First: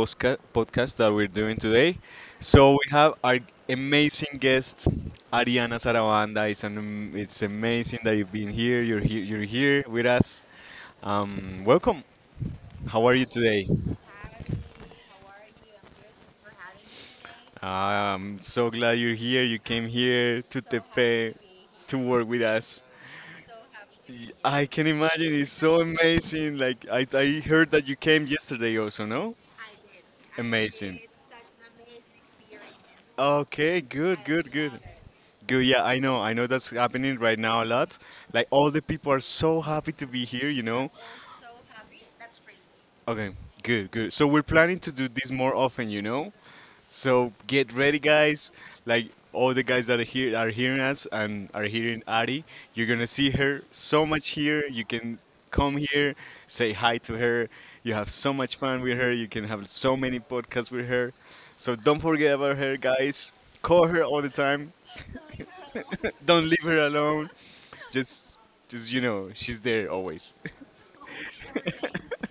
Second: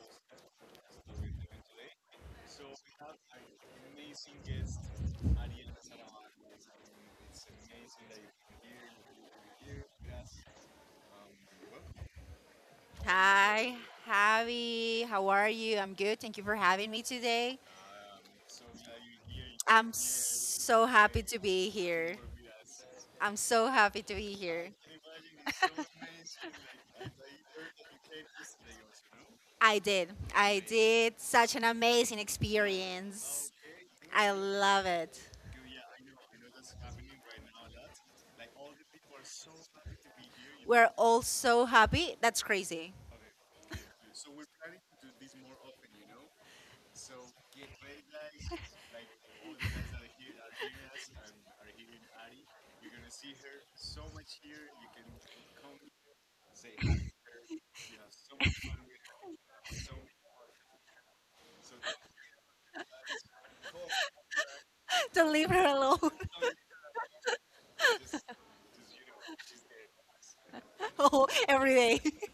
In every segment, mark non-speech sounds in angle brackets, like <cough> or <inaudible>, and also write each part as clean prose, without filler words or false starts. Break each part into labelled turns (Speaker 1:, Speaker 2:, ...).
Speaker 1: podcast that we're doing today. So we have our amazing guest, Ariana Sarabanda. It's amazing that you've been here. You're here. You're here with us. Welcome. How are you today?
Speaker 2: Hi, Javi. How are you? I'm good. Thank you for having me today.
Speaker 1: I'm so glad you're here. You came
Speaker 2: I'm
Speaker 1: here to
Speaker 2: so happy
Speaker 1: Tepe
Speaker 2: to be
Speaker 1: to
Speaker 2: here.
Speaker 1: work with us.
Speaker 2: I'm so happy to be
Speaker 1: I
Speaker 2: here.
Speaker 1: can imagine. It's so amazing. Like I heard that you came yesterday also. No,
Speaker 2: I did. I
Speaker 1: amazing.
Speaker 2: did such an amazing experience.
Speaker 1: Okay, good,
Speaker 2: I
Speaker 1: good, good.
Speaker 2: love it.
Speaker 1: Good, yeah, I know that's happening right now a lot. Like all the people are so happy to be here, you
Speaker 2: We're
Speaker 1: know?
Speaker 2: all so happy. That's crazy.
Speaker 1: Okay, good, good. So we're planning to do this more often, you know? So get ready, guys. Like all the guys that are here are hearing us and are hearing Ari, you're gonna see her so much here. You can come here, say hi to her. You have so much fun with her. You can have so many podcasts with her. So don't forget about her, guys. Call her all the time.
Speaker 2: <laughs> to leave her alone
Speaker 1: <laughs> Don't leave her alone. Just, just she's there always.
Speaker 2: <laughs> every day.
Speaker 1: <laughs>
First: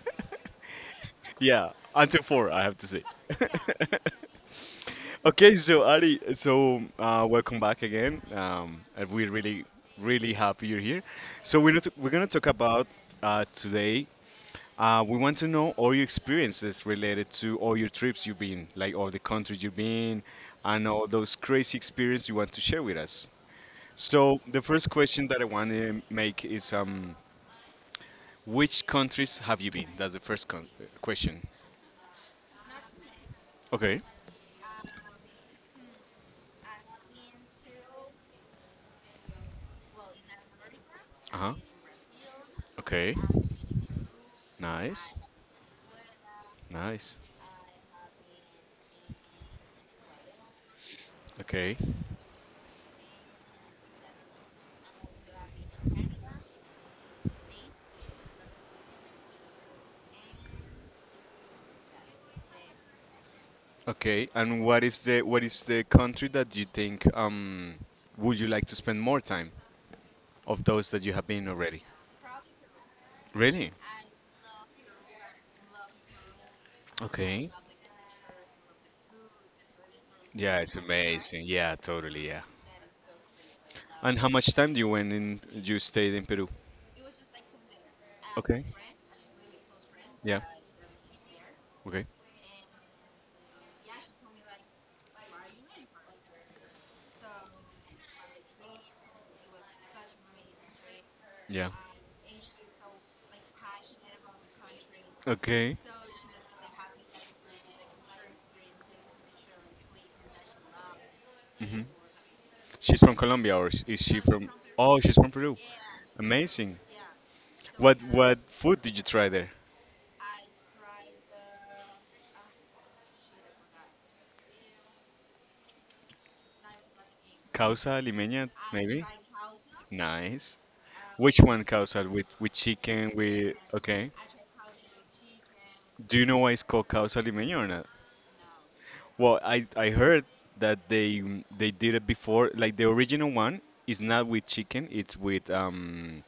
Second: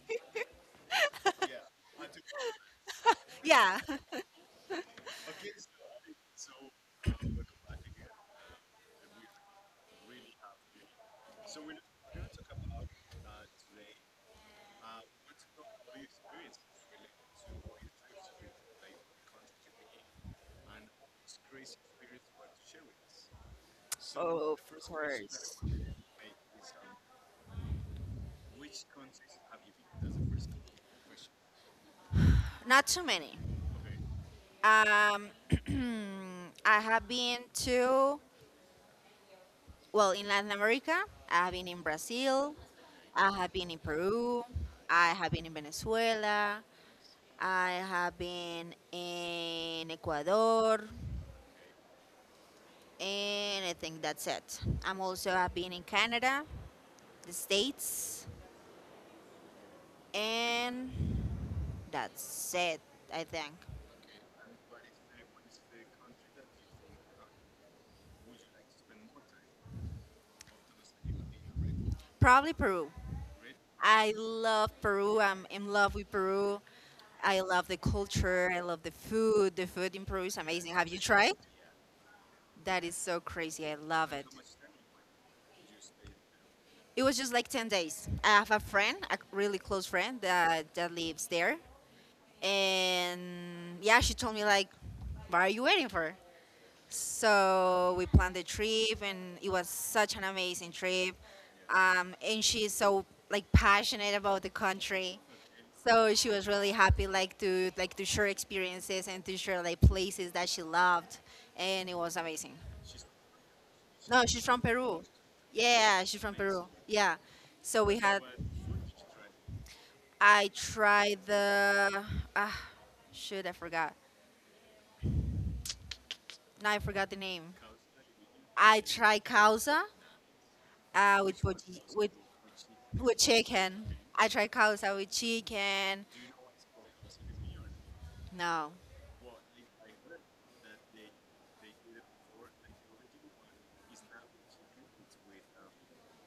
Speaker 1: Yeah, until four, I have to say.
Speaker 2: <laughs>
Speaker 1: <laughs>
Speaker 2: yeah.
Speaker 1: Okay, so Ali, welcome back again. And we're really, really happy you're here. So we're not, we're gonna talk about today. We want to know all your experiences related to all your trips you've been, like all the countries you've been, and all those crazy experiences you want to share with us. So the first question that I want to make is, which countries have you been? That's the first question.
Speaker 2: Not too many.
Speaker 1: Okay.
Speaker 2: Um, <clears throat> I have been to, well, in Latin America,
Speaker 1: Uh
Speaker 2: I have
Speaker 1: huh.
Speaker 2: been in Brazil,
Speaker 1: Okay.
Speaker 2: I have been in Peru, I
Speaker 1: Nice.
Speaker 2: have been in Venezuela,
Speaker 1: Nice.
Speaker 2: I have been in Ecuador,
Speaker 1: Okay.
Speaker 2: and I think that's it. I'm also have been in Canada, the States, and that's it, I think.
Speaker 1: Okay, and what is the country that you think would you like to spend more time of those that you have been already?
Speaker 2: Probably Peru.
Speaker 1: Really?
Speaker 2: I love Peru. I'm in love with Peru. I
Speaker 1: Okay.
Speaker 2: love the culture. I love the food. The food in Peru is
Speaker 1: Yeah,
Speaker 2: amazing.
Speaker 1: it's
Speaker 2: Have you tried?
Speaker 1: amazing. Yeah, totally. Yeah.
Speaker 2: That is so crazy. I love
Speaker 1: And
Speaker 2: it.
Speaker 1: how much time do you went in? You stayed in Peru?
Speaker 2: It was just like 10 days. I have a
Speaker 1: Okay.
Speaker 2: friend, a really close friend
Speaker 1: Yeah.
Speaker 2: that lives there.
Speaker 1: Okay.
Speaker 2: And yeah, she told me like, what are you waiting for? So we planned the trip and it was such an amazing trip.
Speaker 1: Yeah.
Speaker 2: And she's so like passionate about the country.
Speaker 1: Okay.
Speaker 2: So she was really happy, like to share experiences and to share like places that she loved,
Speaker 1: Hmm.
Speaker 2: and it was amazing.
Speaker 1: She's from Colombia, or is she
Speaker 2: No, she's
Speaker 1: from?
Speaker 2: from
Speaker 1: Oh,
Speaker 2: Peru.
Speaker 1: she's from Peru.
Speaker 2: Yeah, she's from Peru.
Speaker 1: Amazing.
Speaker 2: Yeah. So we
Speaker 1: What
Speaker 2: had.
Speaker 1: what food did you try there?
Speaker 2: I tried the. Ah, shoot, I forgot. Now I forgot the name.
Speaker 1: Causa limeña,
Speaker 2: I
Speaker 1: maybe.
Speaker 2: tried causa
Speaker 1: Nice. Which
Speaker 2: with,
Speaker 1: one, causa?
Speaker 2: with
Speaker 1: With chicken?
Speaker 2: with
Speaker 1: With
Speaker 2: chicken.
Speaker 1: okay.
Speaker 2: I tried causa with chicken.
Speaker 1: Do you know why it's called causa limeña or not?
Speaker 2: No.
Speaker 1: Well, I heard that they did it before. Like the original one is not with chicken. It's with um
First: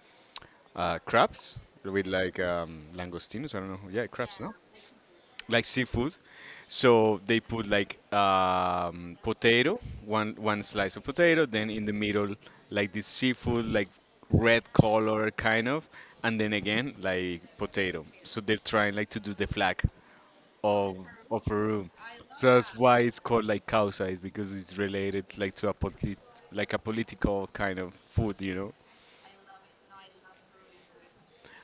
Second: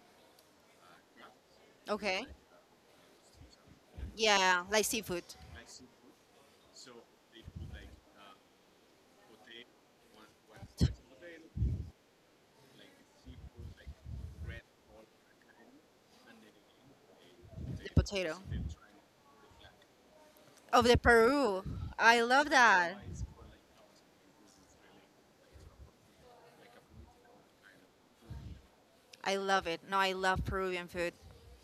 Speaker 1: uh crabs. With
Speaker 2: Okay.
Speaker 1: like langostinos. I don't know. Yeah, crabs. No.
Speaker 2: Yeah, like seafood,
Speaker 1: Like seafood. So they put like potato, one slice of potato, then in the middle like this seafood, like red color kind of, and then again like
Speaker 2: the
Speaker 1: potato.
Speaker 2: potato.
Speaker 1: So they're trying like to do the flag
Speaker 2: Of the
Speaker 1: of
Speaker 2: Peru.
Speaker 1: Peru.
Speaker 2: I love
Speaker 1: So that's
Speaker 2: that.
Speaker 1: why it's called like causa, is because it's related like to a political kind of food, you know.
Speaker 2: I love it. No, I love Peruvian food.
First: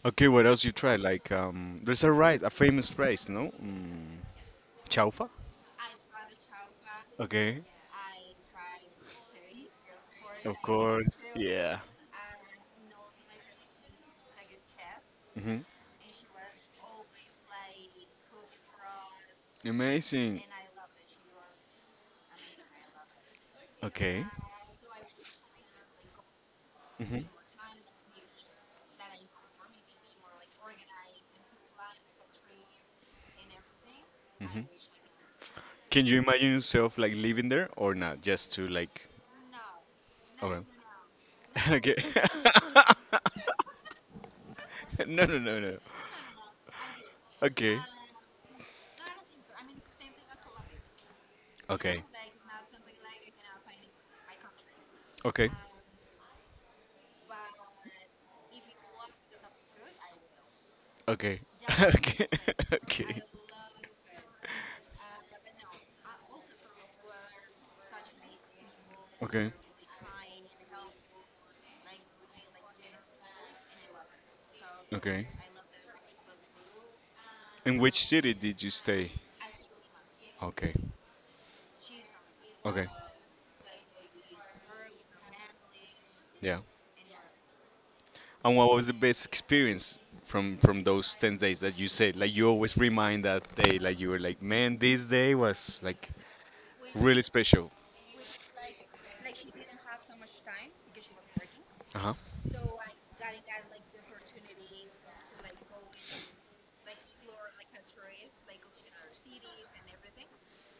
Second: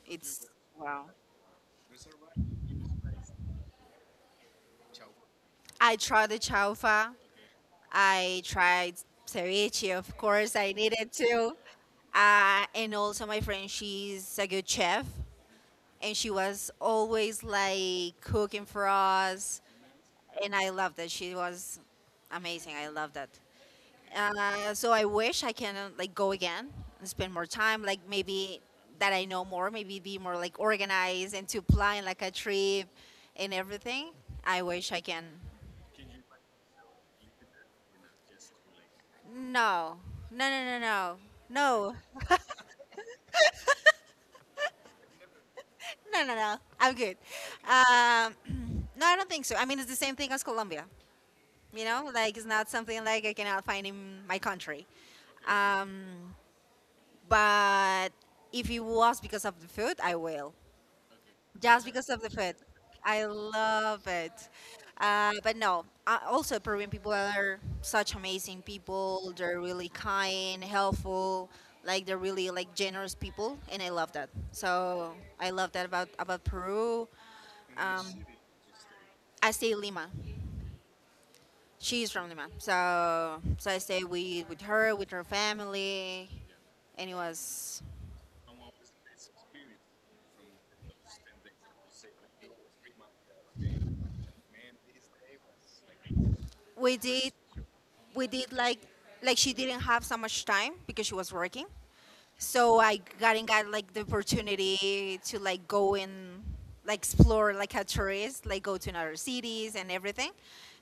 Speaker 1: Okay, what
Speaker 2: It's
Speaker 1: else you try?
Speaker 2: wow.
Speaker 1: Like there's a rice, a famous rice, no? Chaufa.
Speaker 2: I tried the chaufa.
Speaker 1: Okay.
Speaker 2: I tried ceviche, of course.
Speaker 1: Of
Speaker 2: I needed
Speaker 1: course.
Speaker 2: to.
Speaker 1: Yeah.
Speaker 2: And also, my friend, she's a good chef,
Speaker 1: Hmm.
Speaker 2: and she was always like cooking for us.
Speaker 1: Amazing.
Speaker 2: And I loved it. She was amazing. I loved that.
Speaker 1: Okay.
Speaker 2: So I wish I can like go again and spend more time, like maybe that I know more, maybe be more like organized and to plan like a trip and everything. I wish I can.
Speaker 1: Can you imagine yourself like living there or not? Just to like.
Speaker 2: No, no,
Speaker 1: Okay.
Speaker 2: no, no,
Speaker 1: <laughs>
Speaker 2: no, no,
Speaker 1: Okay. <laughs> No, no, no, no.
Speaker 2: no, no, no. I'm good.
Speaker 1: Okay.
Speaker 2: <clears throat> No, I don't think so. I mean, it's the same thing as Colombia. You
Speaker 1: Okay.
Speaker 2: know, like it's not something like I cannot find in my country.
Speaker 1: Okay.
Speaker 2: Um, but if it was because of the food, I will.
Speaker 1: Okay. <laughs>
Speaker 2: Just because of
Speaker 1: Okay.
Speaker 2: the food.
Speaker 1: <laughs> Okay.
Speaker 2: I love it. But no, also Peruvian people are such amazing people.
Speaker 1: Okay.
Speaker 2: They're really kind, helpful, like they're really like generous people, and I love that. So
Speaker 1: Okay.
Speaker 2: I love that about Peru.
Speaker 1: In which
Speaker 2: Um,
Speaker 1: city did you stay?
Speaker 2: I stay in Lima.
Speaker 1: Okay.
Speaker 2: She's from Lima,
Speaker 1: Okay.
Speaker 2: so I stay with her, with her family,
Speaker 1: Yeah.
Speaker 2: and it was
Speaker 1: And what was the best experience from those 10 days that you said? Like you always remind that day, like you were like, man, this day was like
Speaker 2: we
Speaker 1: really
Speaker 2: did
Speaker 1: special.
Speaker 2: we did like she didn't have so much time because she was working
Speaker 1: Uh
Speaker 2: so I got and got like the opportunity to like go and like explore like a tourist, like go to another cities and everything.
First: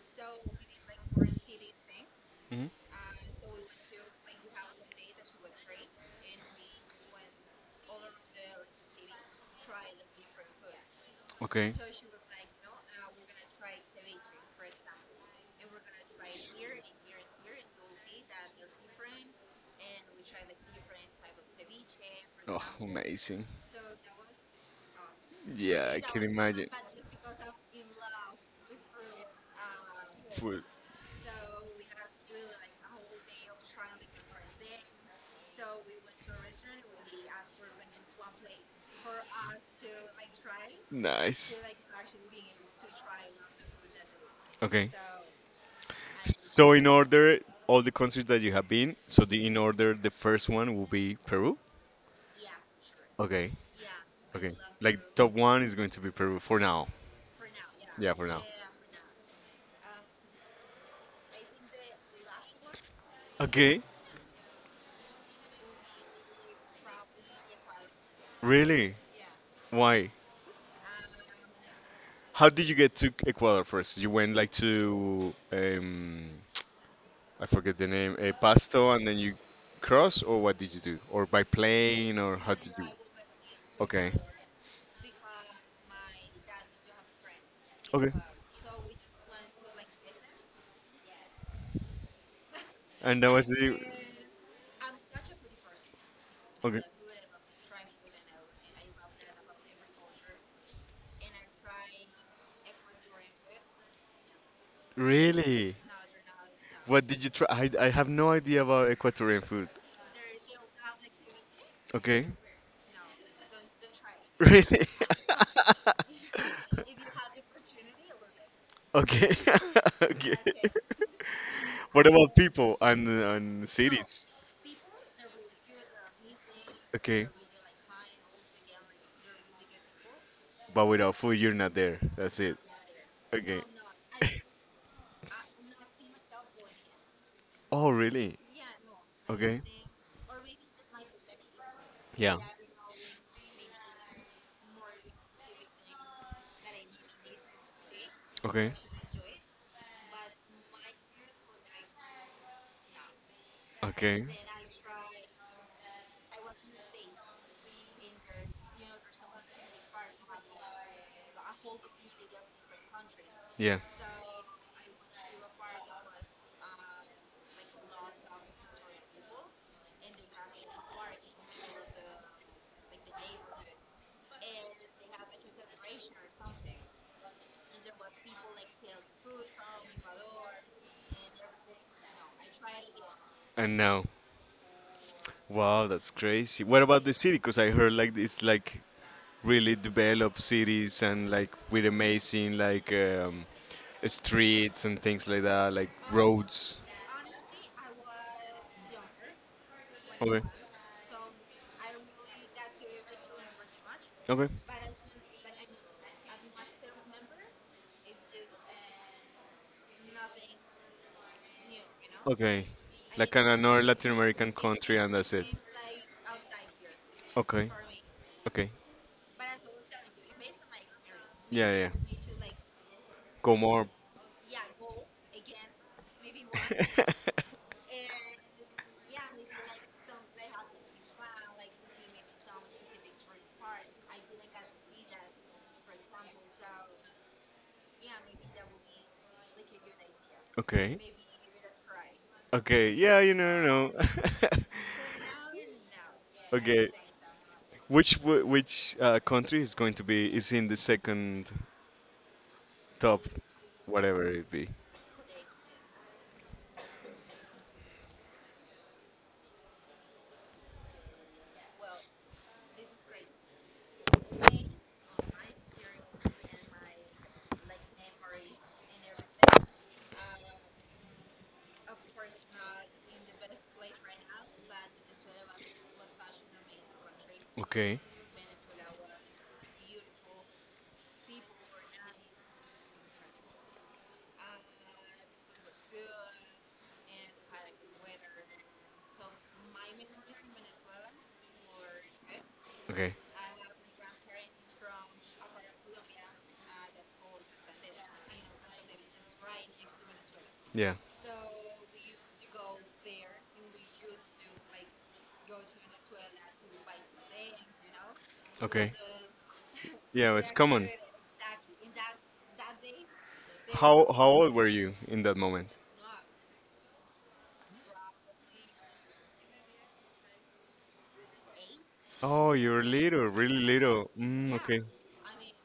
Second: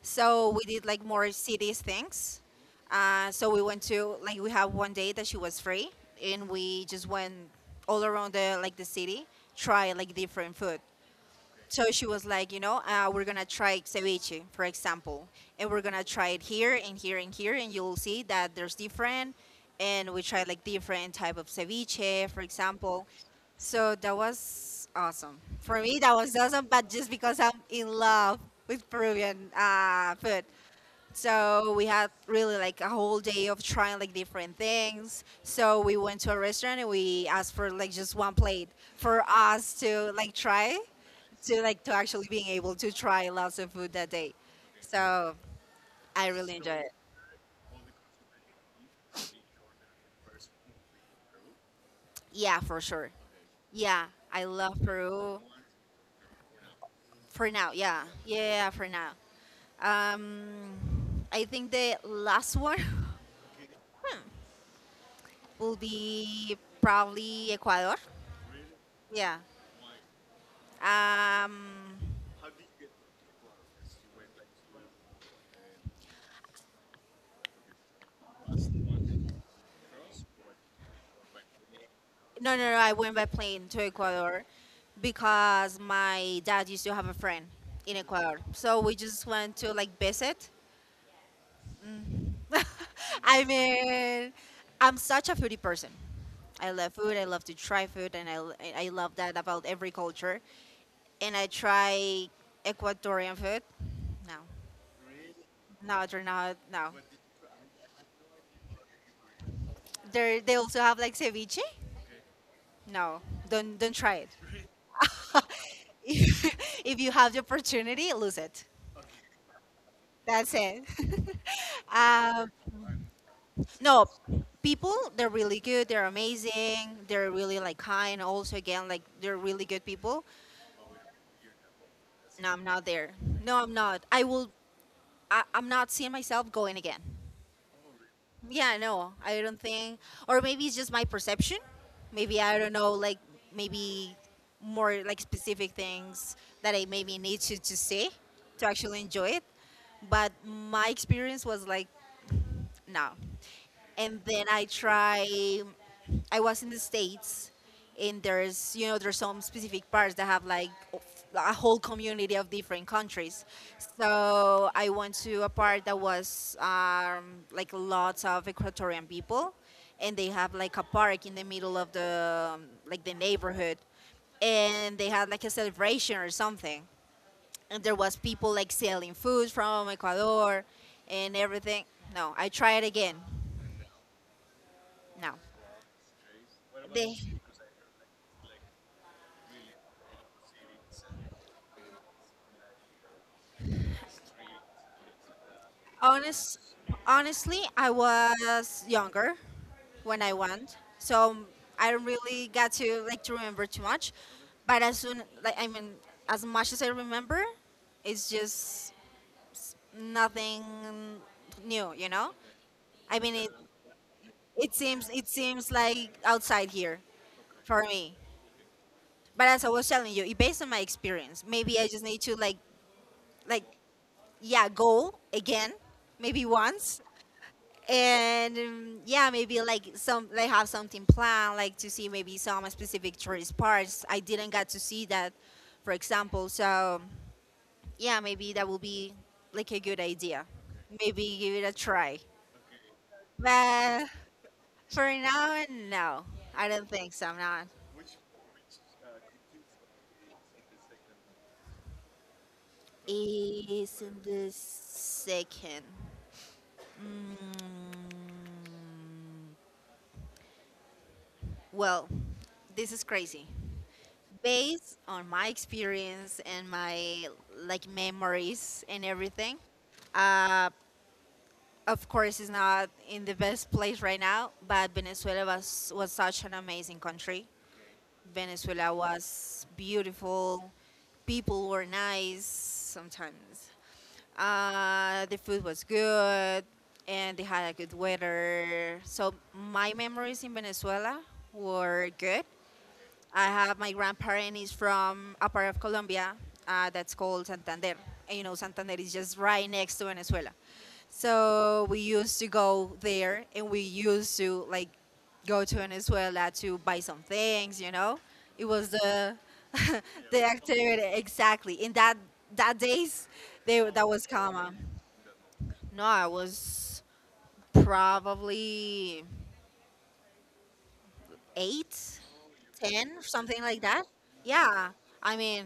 Speaker 2: So we did like more cities things.
Speaker 1: huh.
Speaker 2: So we went to like we have one day that she was free, and we just went all around the like the city, try like different food.
Speaker 1: Okay.
Speaker 2: So she was like, you know, we're gonna try ceviche, for example, and we're gonna try it here and here and here, and you'll see that there's different. And we tried like different type of ceviche, for example.
Speaker 1: Amazing.
Speaker 2: So that was awesome for me. That was awesome, but just because I'm in love with Peruvian
Speaker 1: uh,
Speaker 2: food.
Speaker 1: Food.
Speaker 2: So we had really like a whole day of trying like different things. So we went to a restaurant and we asked for like just one plate for us to like try, to
Speaker 1: Nice.
Speaker 2: like to actually being able to try lots of food that day.
Speaker 1: Like. Okay.
Speaker 2: So
Speaker 1: I
Speaker 2: I
Speaker 1: really
Speaker 2: really enjoy
Speaker 1: So in I
Speaker 2: it.
Speaker 1: order all the countries that you have been, so the in order the first one will be Peru.
Speaker 2: Yeah, for sure.
Speaker 1: Okay.
Speaker 2: Yeah, I
Speaker 1: Okay,
Speaker 2: love
Speaker 1: like top
Speaker 2: Peru
Speaker 1: one is going to be Peru for now.
Speaker 2: for now. Yeah,
Speaker 1: Yeah, for
Speaker 2: yeah,
Speaker 1: now.
Speaker 2: yeah, yeah, for now. Um, I think the last one
Speaker 1: Okay,
Speaker 2: <laughs> hmm, will be probably Ecuador.
Speaker 1: really?
Speaker 2: Yeah.
Speaker 1: Why?
Speaker 2: Um,
Speaker 1: How did you get to Ecuador first? You went like to I forget the name, Pasto, and then you cross, or what did you do? Or by plane, or how
Speaker 2: No, no,
Speaker 1: did
Speaker 2: no.
Speaker 1: you?
Speaker 2: I went by plane to
Speaker 1: Okay,
Speaker 2: Ecuador because my dad used to have a friend in
Speaker 1: okay,
Speaker 2: Ecuador. So we just went to like visit. <laughs>
Speaker 1: and that
Speaker 2: I
Speaker 1: was the
Speaker 2: mean, I'm such a foodie person. I
Speaker 1: okay.
Speaker 2: love food. I love to try food, and I love that about every culture. And I try Ecuadorian food. No,
Speaker 1: Really?
Speaker 2: no, they're not. No,
Speaker 1: What did you try? I have no idea about Ecuadorian food.
Speaker 2: they also have like ceviche.
Speaker 1: Okay. <laughs>
Speaker 2: No, don't try it.
Speaker 1: Really?
Speaker 2: <laughs>
Speaker 1: <laughs>
Speaker 2: if if you have the opportunity, lose it.
Speaker 1: Okay. <laughs> Okay.
Speaker 2: That's it. <laughs>
Speaker 1: What about
Speaker 2: um,
Speaker 1: people and
Speaker 2: no,
Speaker 1: cities?
Speaker 2: people, they're really good. They're amazing.
Speaker 1: Okay.
Speaker 2: They're really like kind. Also, again, like they're really good people.
Speaker 1: But without food, you're not there. That's
Speaker 2: No,
Speaker 1: it.
Speaker 2: I'm not there.
Speaker 1: Okay.
Speaker 2: No, I'm not. I
Speaker 1: <laughs>
Speaker 2: will. I, I'm not seeing myself going again.
Speaker 1: Oh, really?
Speaker 2: Yeah, no, I
Speaker 1: Okay.
Speaker 2: don't think. Or maybe it's just my perception.
Speaker 1: Yeah.
Speaker 2: Maybe I don't know. Like maybe more like specific things that I maybe need to see to
Speaker 1: Okay.
Speaker 2: actually enjoy it. But my experience was like no. And
Speaker 1: Okay.
Speaker 2: then I try. I was in the states, and there's you know there's some specific parts that have like a whole community of different countries.
Speaker 1: Yeah.
Speaker 2: So I went to a part that was like lots of Ecuadorian people, and they have like a park in the middle of the like the neighborhood, and they had like a celebration or something. And there was people like selling food from Ecuador and everything. No, I try it again.
Speaker 1: Now,
Speaker 2: No.
Speaker 1: wow, that's crazy. What about the,
Speaker 2: They
Speaker 1: yeah, city? Because I heard like it's like really developed cities and like with amazing like streets and things like that, like
Speaker 2: honest,
Speaker 1: roads.
Speaker 2: Honestly, I was younger when I
Speaker 1: Okay.
Speaker 2: went, so I don't really got to like to remember too much.
Speaker 1: Okay.
Speaker 2: But as soon, like I mean, as much as I remember, it's just nothing new, you know.
Speaker 1: Okay.
Speaker 2: I mean,
Speaker 1: Like in
Speaker 2: it
Speaker 1: another Latin American
Speaker 2: it
Speaker 1: country,
Speaker 2: seems
Speaker 1: and
Speaker 2: it
Speaker 1: that's it.
Speaker 2: seems like outside here
Speaker 1: Okay.
Speaker 2: for me.
Speaker 1: Okay.
Speaker 2: But as I was telling you, it based on my experience,
Speaker 1: Yeah,
Speaker 2: maybe I
Speaker 1: yeah.
Speaker 2: just need to like
Speaker 1: Como.
Speaker 2: yeah go again, maybe once,
Speaker 1: <laughs>
Speaker 2: and yeah, maybe like some they have something planned like to see maybe some specific tourist parts I didn't get to see that, for example. So yeah, maybe that will be like a good idea.
Speaker 1: Okay.
Speaker 2: Maybe give it a try.
Speaker 1: Okay. Yeah, you never know.
Speaker 2: But for now, no,
Speaker 1: <laughs>
Speaker 2: I don't
Speaker 1: Okay.
Speaker 2: think so, I'm not.
Speaker 1: Which country is going to be is in the second top,
Speaker 2: Is in
Speaker 1: whatever it
Speaker 2: the
Speaker 1: be?
Speaker 2: second. Mm, well, this is crazy based on my experience and my like memories and everything. uh, of course it's not in the best place right now, but Venezuela was such an amazing country.
Speaker 1: Okay.
Speaker 2: Venezuela was beautiful, people were nice sometimes, the food was good, and they had a good weather. So my memories in Venezuela were good.
Speaker 1: Okay.
Speaker 2: I have my grandparent is from a part of Colombia that's called Santander. And Santander is just right next to Venezuela.
Speaker 1: Yeah.
Speaker 2: So we used to go there and we used to like go to Venezuela to buy some things. It was
Speaker 1: Okay.
Speaker 2: the <laughs>
Speaker 1: Yeah,
Speaker 2: the
Speaker 1: it's common.
Speaker 2: activity exactly. In that days they
Speaker 1: How
Speaker 2: that was
Speaker 1: how old were
Speaker 2: common.
Speaker 1: you in that moment?
Speaker 2: No, I was probably eight,
Speaker 1: Oh, you are
Speaker 2: ten,
Speaker 1: little,
Speaker 2: something
Speaker 1: really
Speaker 2: like that.
Speaker 1: little. Mm, yeah, okay.
Speaker 2: Yeah. I mean,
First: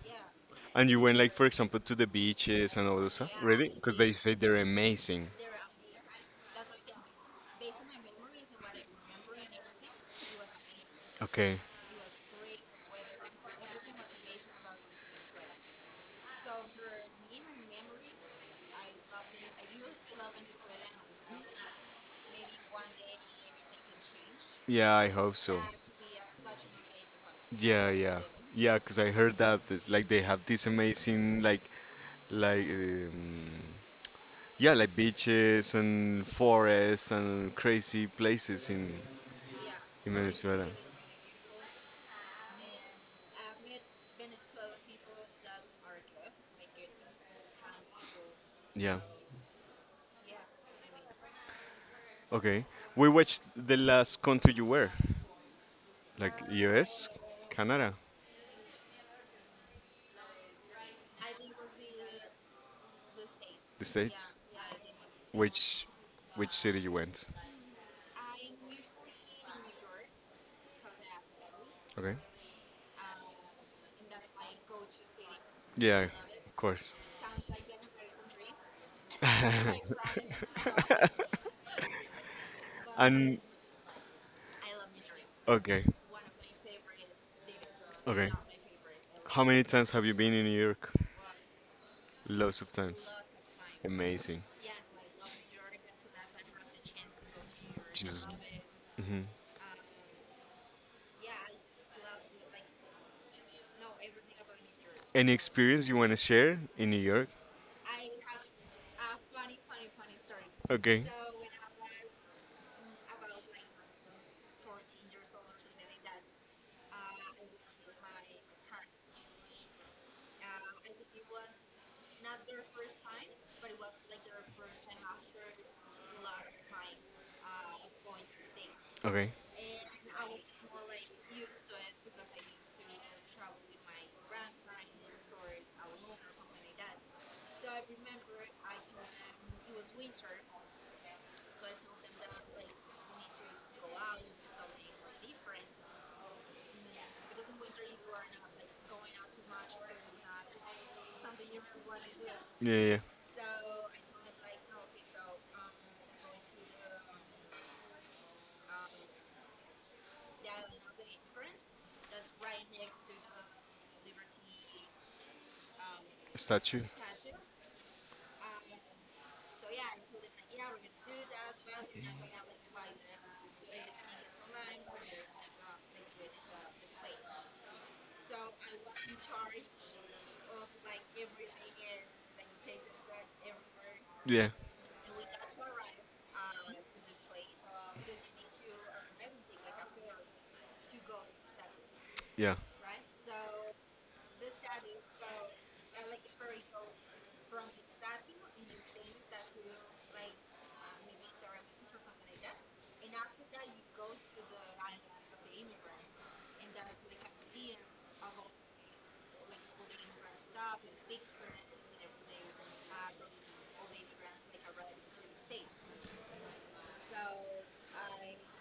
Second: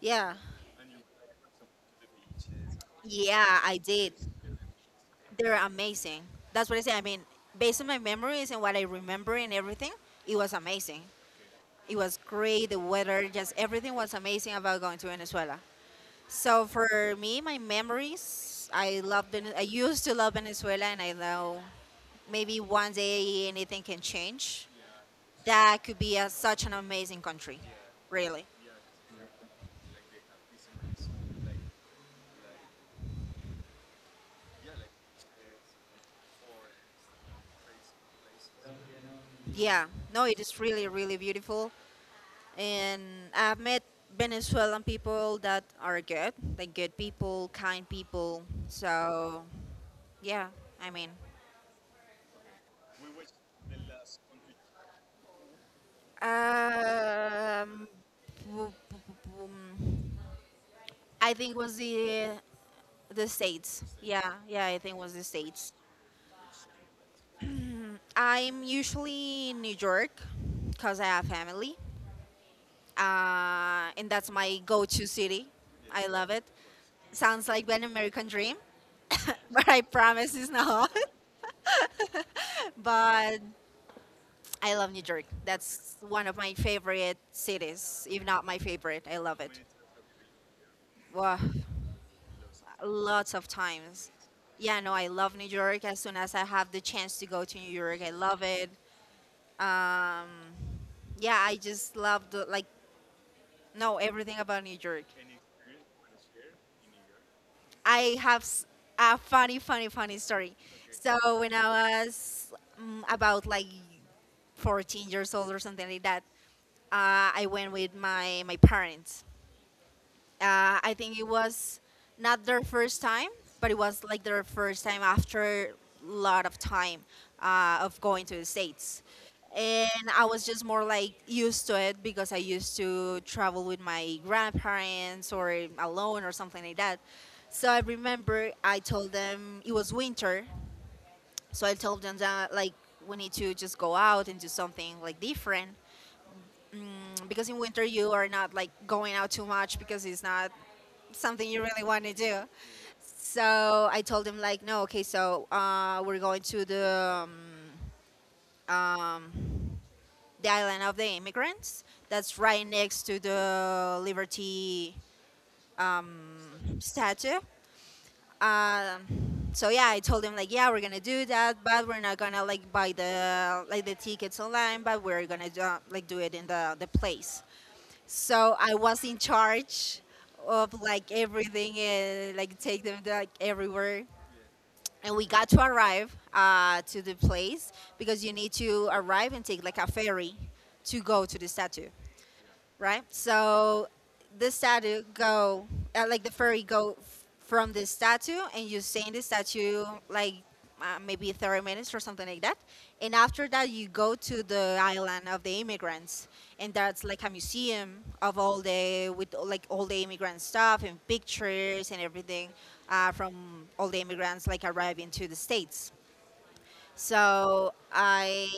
Speaker 2: yeah.
Speaker 1: And you went like for example to the beaches and all those stuff,
Speaker 2: Yeah,
Speaker 1: yeah, really?
Speaker 2: I
Speaker 1: Because they
Speaker 2: did.
Speaker 1: say they're amazing.
Speaker 2: They're amazing. That's what I say. I mean, based on my memories and what I remember and everything, it was amazing.
Speaker 1: Okay.
Speaker 2: It was great. The weather, just everything was amazing about going to Venezuela. So for me, my memories, I love. I used to love Venezuela, and I know maybe one day anything can change.
Speaker 1: Yeah, I hope so. Yeah,
Speaker 2: That could be a, such an amazing country,
Speaker 1: yeah, yeah,
Speaker 2: really.
Speaker 1: yeah. Because I heard that it's like they have this amazing like like um, yeah, like beaches and forests and crazy places in
Speaker 2: Yeah. No, it is
Speaker 1: Venezuela.
Speaker 2: really, really beautiful. And I've met Venezuelan people that are good, like good people, kind people.
Speaker 1: Yeah.
Speaker 2: So yeah, I mean,
Speaker 1: Okay. We watched the last country you were, like US,
Speaker 2: um,
Speaker 1: Canada,
Speaker 2: w- w- um, I think was the
Speaker 1: the
Speaker 2: states. Yeah,
Speaker 1: States.
Speaker 2: yeah, I think was the states.
Speaker 1: Which which city you went?
Speaker 2: Mm, I'm usually in New York because I have family,
Speaker 1: Okay.
Speaker 2: and that's my go-to city. I
Speaker 1: Yeah,
Speaker 2: love it.
Speaker 1: of course.
Speaker 2: Sounds like an American dream, <laughs> but I
Speaker 1: <laughs>
Speaker 2: promise it's not. <laughs>
Speaker 1: And
Speaker 2: but I love New York.
Speaker 1: okay,
Speaker 2: That's one of my favorite cities, if
Speaker 1: okay.
Speaker 2: not my favorite. I love
Speaker 1: How
Speaker 2: it.
Speaker 1: many times have you been in New York?
Speaker 2: Wow,
Speaker 1: Lots of times.
Speaker 2: lots of times.
Speaker 1: Amazing.
Speaker 2: Yeah, no, I love New York. As soon as I have the chance to go to New York, I
Speaker 1: Jesus.
Speaker 2: love it.
Speaker 1: Hmm.
Speaker 2: Um, yeah, I just love the like no everything about New York.
Speaker 1: Any experience you want to share in New York?
Speaker 2: I have a funny, funny, funny story.
Speaker 1: Okay.
Speaker 2: So when I was about like 14 years old or something like that, I went with my parents. I think it was not their first time, but it was like their first time after a lot of time of going to the States.
Speaker 1: Okay.
Speaker 2: And I was just more like used to it because I used to travel with my grandparents or alone or something like that. So I remember I told them it was winter. So I told them that like we need to just go out and do something like different. Because in winter you are not like going out too much because it's not something you really want to do.
Speaker 1: Yeah, yeah, yeah.
Speaker 2: So I told him like, no, okay, we're going to um, um, the island of the immigrants. That's right next to the Liberty
Speaker 1: Statue.
Speaker 2: statue. So yeah, I told him like, yeah, we're gonna do that, but we're not gonna like buy the like the tickets online, but we're gonna do, like do it in the place. So I was in charge of like everything and like take them like everywhere.
Speaker 1: Yeah.
Speaker 2: And we got to arrive to the place because you need to arrive and take like a ferry to go to the statue,
Speaker 1: Yeah.
Speaker 2: right? So the statue go like the fairy go from the statue, and you stay in the statue like maybe 30 minutes or something like that. And after that, you go to the island of the immigrants, and that's like a museum of all the with like all the immigrant stuff and pictures and everything from all the immigrants like arriving to the states. So I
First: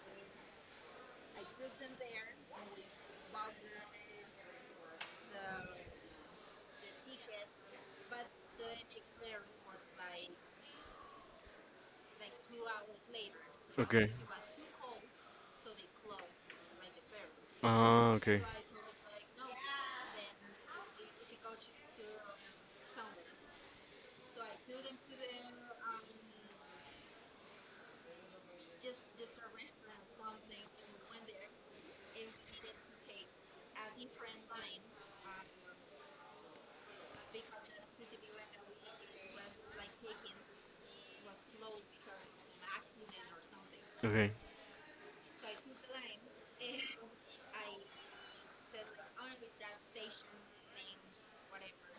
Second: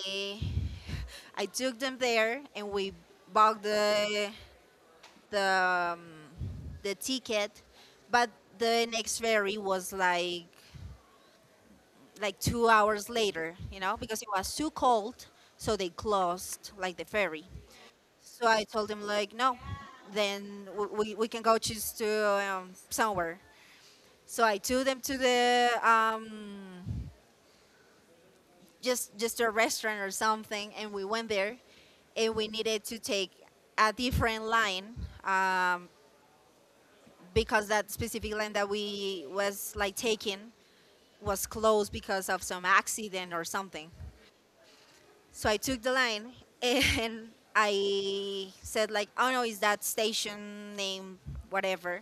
Speaker 2: I took them there and we bought the um, the ticket, but the next ferry was like 2 hours later,
Speaker 1: Okay.
Speaker 2: because it was too cold, so they closed like the ferry.
Speaker 1: Ah, okay.
Speaker 2: So I told him like, no, then we can go choose to somewhere. So I took them to the just a restaurant or something, and we went there, and we needed to take a different line um, because that specific land that we was like taking was closed because of some accident or something.
Speaker 1: Okay.
Speaker 2: So I took the line <laughs> and I said like, oh no, is that station name whatever?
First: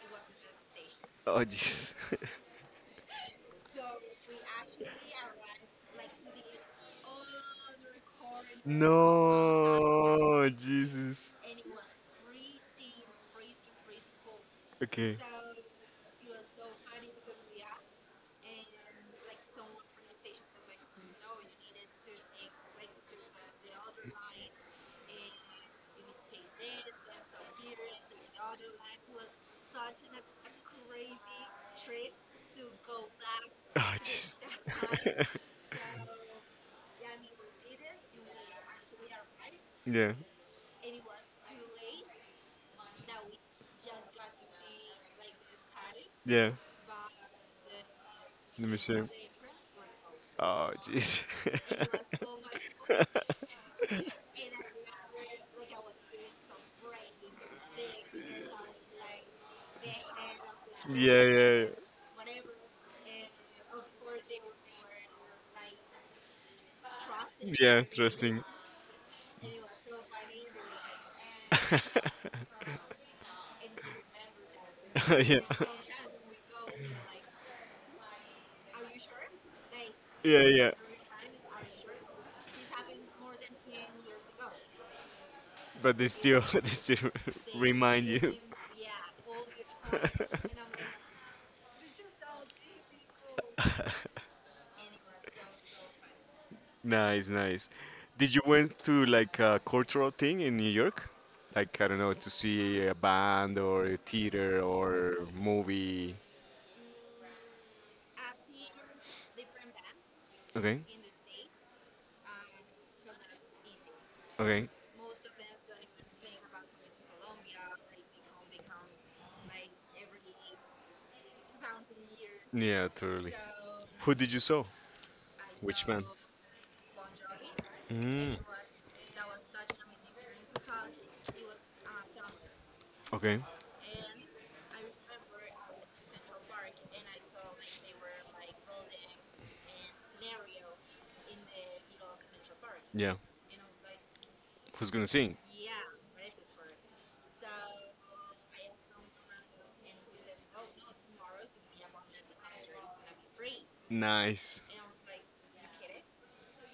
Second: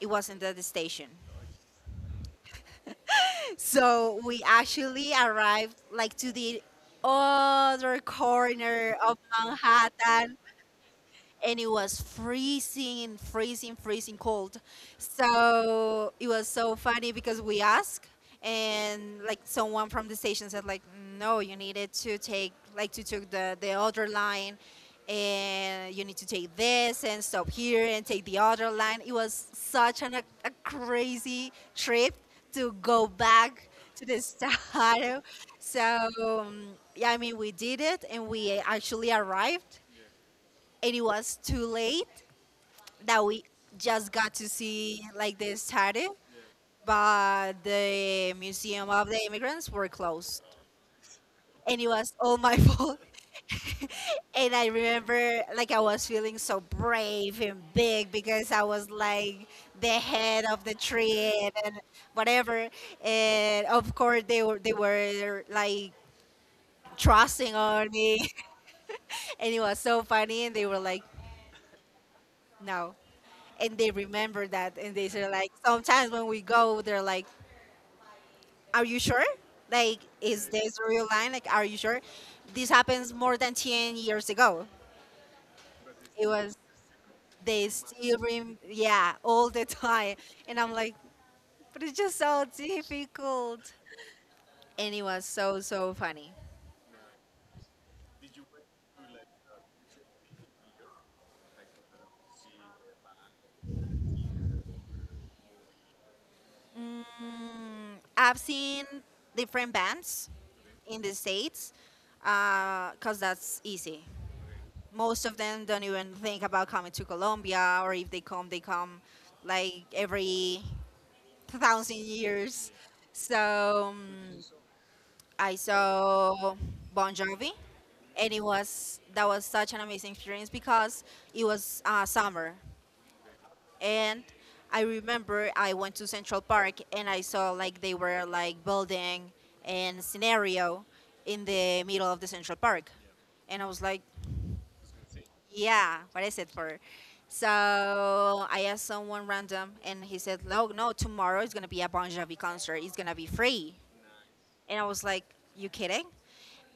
Speaker 2: It wasn't that station.
Speaker 1: Oh, jeez.
Speaker 2: <laughs> So we actually arrived like to the other
Speaker 1: <laughs>
Speaker 2: corner of Manhattan,
Speaker 1: No, Jesus.
Speaker 2: and it was freezing, freezing, freezing cold.
Speaker 1: Okay.
Speaker 2: So it was so funny because we asked, and like someone from the station said, like, no, you needed to take, like, to took the other line, and you need to take this and stop here and take the other line. It was such an, a crazy trip to go back
Speaker 1: Oh,
Speaker 2: to the
Speaker 1: jeez.
Speaker 2: start. <laughs>
Speaker 1: <laughs>
Speaker 2: So um, yeah, I mean, we did it, and we actually arrived,
Speaker 1: Yeah.
Speaker 2: and it was too late, that we just got to see like the statue,
Speaker 1: Yeah.
Speaker 2: but the
Speaker 1: Let me
Speaker 2: museum
Speaker 1: share.
Speaker 2: of the immigrants were closed,
Speaker 1: Oh, jeez. <laughs>
Speaker 2: and it was all my <laughs>
Speaker 1: <laughs>
Speaker 2: fault.
Speaker 1: Yeah,
Speaker 2: <laughs> And I remember, like, I was feeling so brave and big because I was like the head of the
Speaker 1: yeah,
Speaker 2: tree, and,
Speaker 1: yeah.
Speaker 2: and whatever, and of course they were like trusting
Speaker 1: Yeah.
Speaker 2: on me.
Speaker 1: Trusting.
Speaker 2: <laughs> And it was so funny and they were like,
Speaker 1: <laughs>
Speaker 2: no. And they remember that, and they say,
Speaker 1: Yeah,
Speaker 2: like, sometimes when we go, they're like, are you sure, like,
Speaker 1: yeah,
Speaker 2: is
Speaker 1: yeah.
Speaker 2: this a real line, like, are you sure? This happens more than 10 years ago.
Speaker 1: But they
Speaker 2: It
Speaker 1: still, <laughs>
Speaker 2: was,
Speaker 1: they still <laughs>
Speaker 2: they
Speaker 1: remind
Speaker 2: still
Speaker 1: you.
Speaker 2: yeah, all the time, and I'm like, but it's just so difficult.
Speaker 1: <laughs>
Speaker 2: And it was so so funny.
Speaker 1: Nice, nice. Did you went to like a cultural thing in New York? Like I don't know, to see a band or a theater or movie.
Speaker 2: I've seen different bands
Speaker 1: Okay.
Speaker 2: in the states because that's easy.
Speaker 1: Okay.
Speaker 2: Most of them don't even think about coming to Colombia, or if they come, they come like every thousand years.
Speaker 1: Yeah, totally.
Speaker 2: So
Speaker 1: Who did
Speaker 2: um,
Speaker 1: you saw?
Speaker 2: I
Speaker 1: Which band?
Speaker 2: saw Bon Jovi, and
Speaker 1: Mm.
Speaker 2: it was that was such an amazing experience because it was summer,
Speaker 1: Okay.
Speaker 2: and I remember I went to Central Park and I saw like they were like building an scenario in the middle of the Central Park,
Speaker 1: Yeah.
Speaker 2: and I was like,
Speaker 1: Who's gonna sing?
Speaker 2: yeah, what is it for? So I asked someone random, and he said, "No, no, tomorrow is gonna be a Bon Jovi concert. It's gonna be free."
Speaker 1: Nice.
Speaker 2: And I was like, "You kidding?"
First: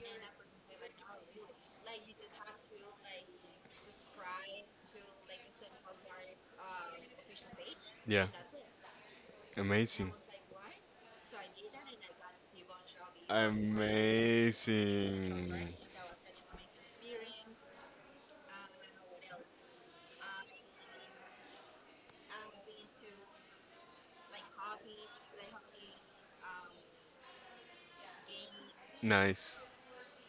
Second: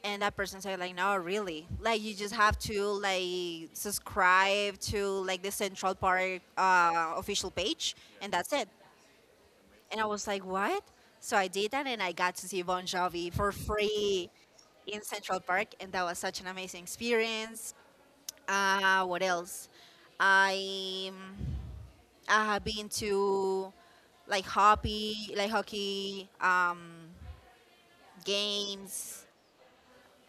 Speaker 2: And that person said, "Like, no, really. Like, you just have to like subscribe to like the Central Park official page,
Speaker 1: Yeah.
Speaker 2: and that's it." And I
Speaker 1: Amazing.
Speaker 2: was like, "What?" So I did that, and I got to see Bon Jovi for free in Central
Speaker 1: Amazing.
Speaker 2: Park, and that was such an amazing experience. What else? I I have been to like hockey games,
Speaker 1: Nice.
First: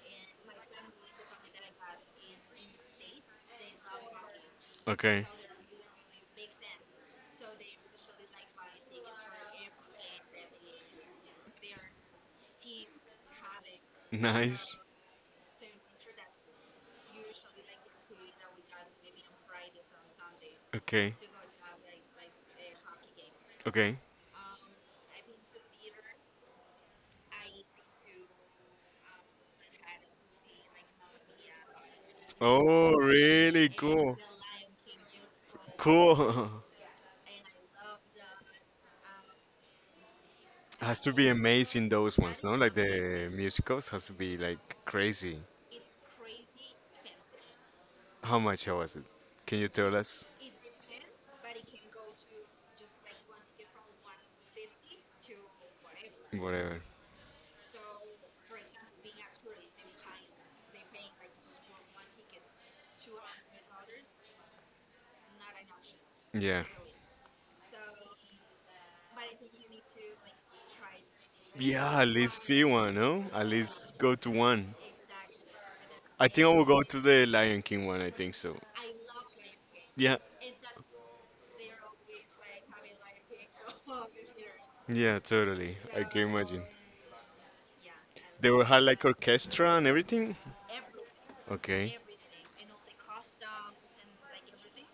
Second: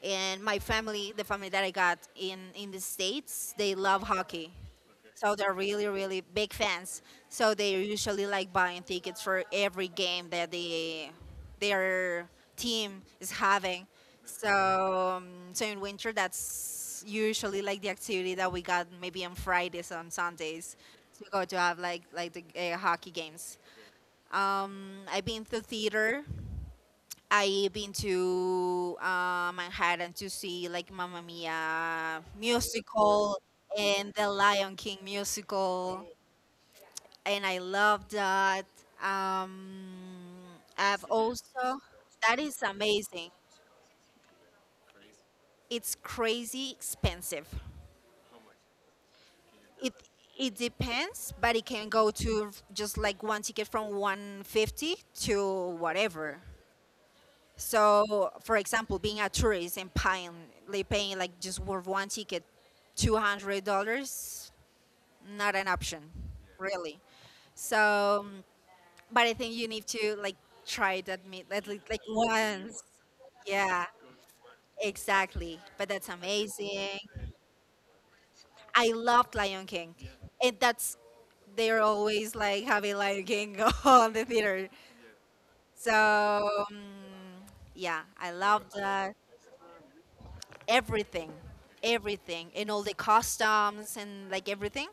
Speaker 2: and my family, the family that I got in the states, they love hockey.
Speaker 1: Okay.
Speaker 2: So they're really, really big fans. So they're usually like buying tickets for every game that they their team is having.
Speaker 1: Nice.
Speaker 2: So in winter, that's usually like the activity that we got maybe on Fridays, on Sundays,
Speaker 1: Okay.
Speaker 2: to go to have like the hockey games.
Speaker 1: Okay.
Speaker 2: I've been to theater. I've been to Manhattan to see like Mamma Mia
Speaker 1: Oh,
Speaker 2: musical
Speaker 1: really
Speaker 2: and
Speaker 1: cool.
Speaker 2: the Lion King musical,
Speaker 1: Cool. <laughs>
Speaker 2: and I love that. Um,
Speaker 1: Has
Speaker 2: I've
Speaker 1: to be
Speaker 2: also,
Speaker 1: amazing those
Speaker 2: that
Speaker 1: ones, no?
Speaker 2: is
Speaker 1: Like the
Speaker 2: amazing.
Speaker 1: musicals has to be like crazy.
Speaker 2: It's crazy expensive.
Speaker 1: How much was it? Can you tell
Speaker 2: It
Speaker 1: us?
Speaker 2: it depends, but it can go to just like one ticket from 150 to whatever.
Speaker 1: Whatever.
Speaker 2: So, for example, being a tourist and paying like just for one ticket, $200, not an option,
Speaker 1: Yeah.
Speaker 2: really. So, but I think you need to like try it at me at least
Speaker 1: Yeah,
Speaker 2: like
Speaker 1: at least see
Speaker 2: once.
Speaker 1: one, no? At
Speaker 2: Yeah,
Speaker 1: least go to one.
Speaker 2: exactly. But that's
Speaker 1: I think I will go
Speaker 2: amazing.
Speaker 1: to the Lion King one, I think so.
Speaker 2: I loved Lion King,
Speaker 1: Yeah.
Speaker 2: and that's they're always like having Lion King <laughs> on the theater.
Speaker 1: Yeah, totally. I can imagine.
Speaker 2: So, yeah, I
Speaker 1: They will
Speaker 2: love
Speaker 1: have like
Speaker 2: that.
Speaker 1: orchestra and everything?
Speaker 2: Everything,
Speaker 1: Okay.
Speaker 2: everything, and all the customs and like everything.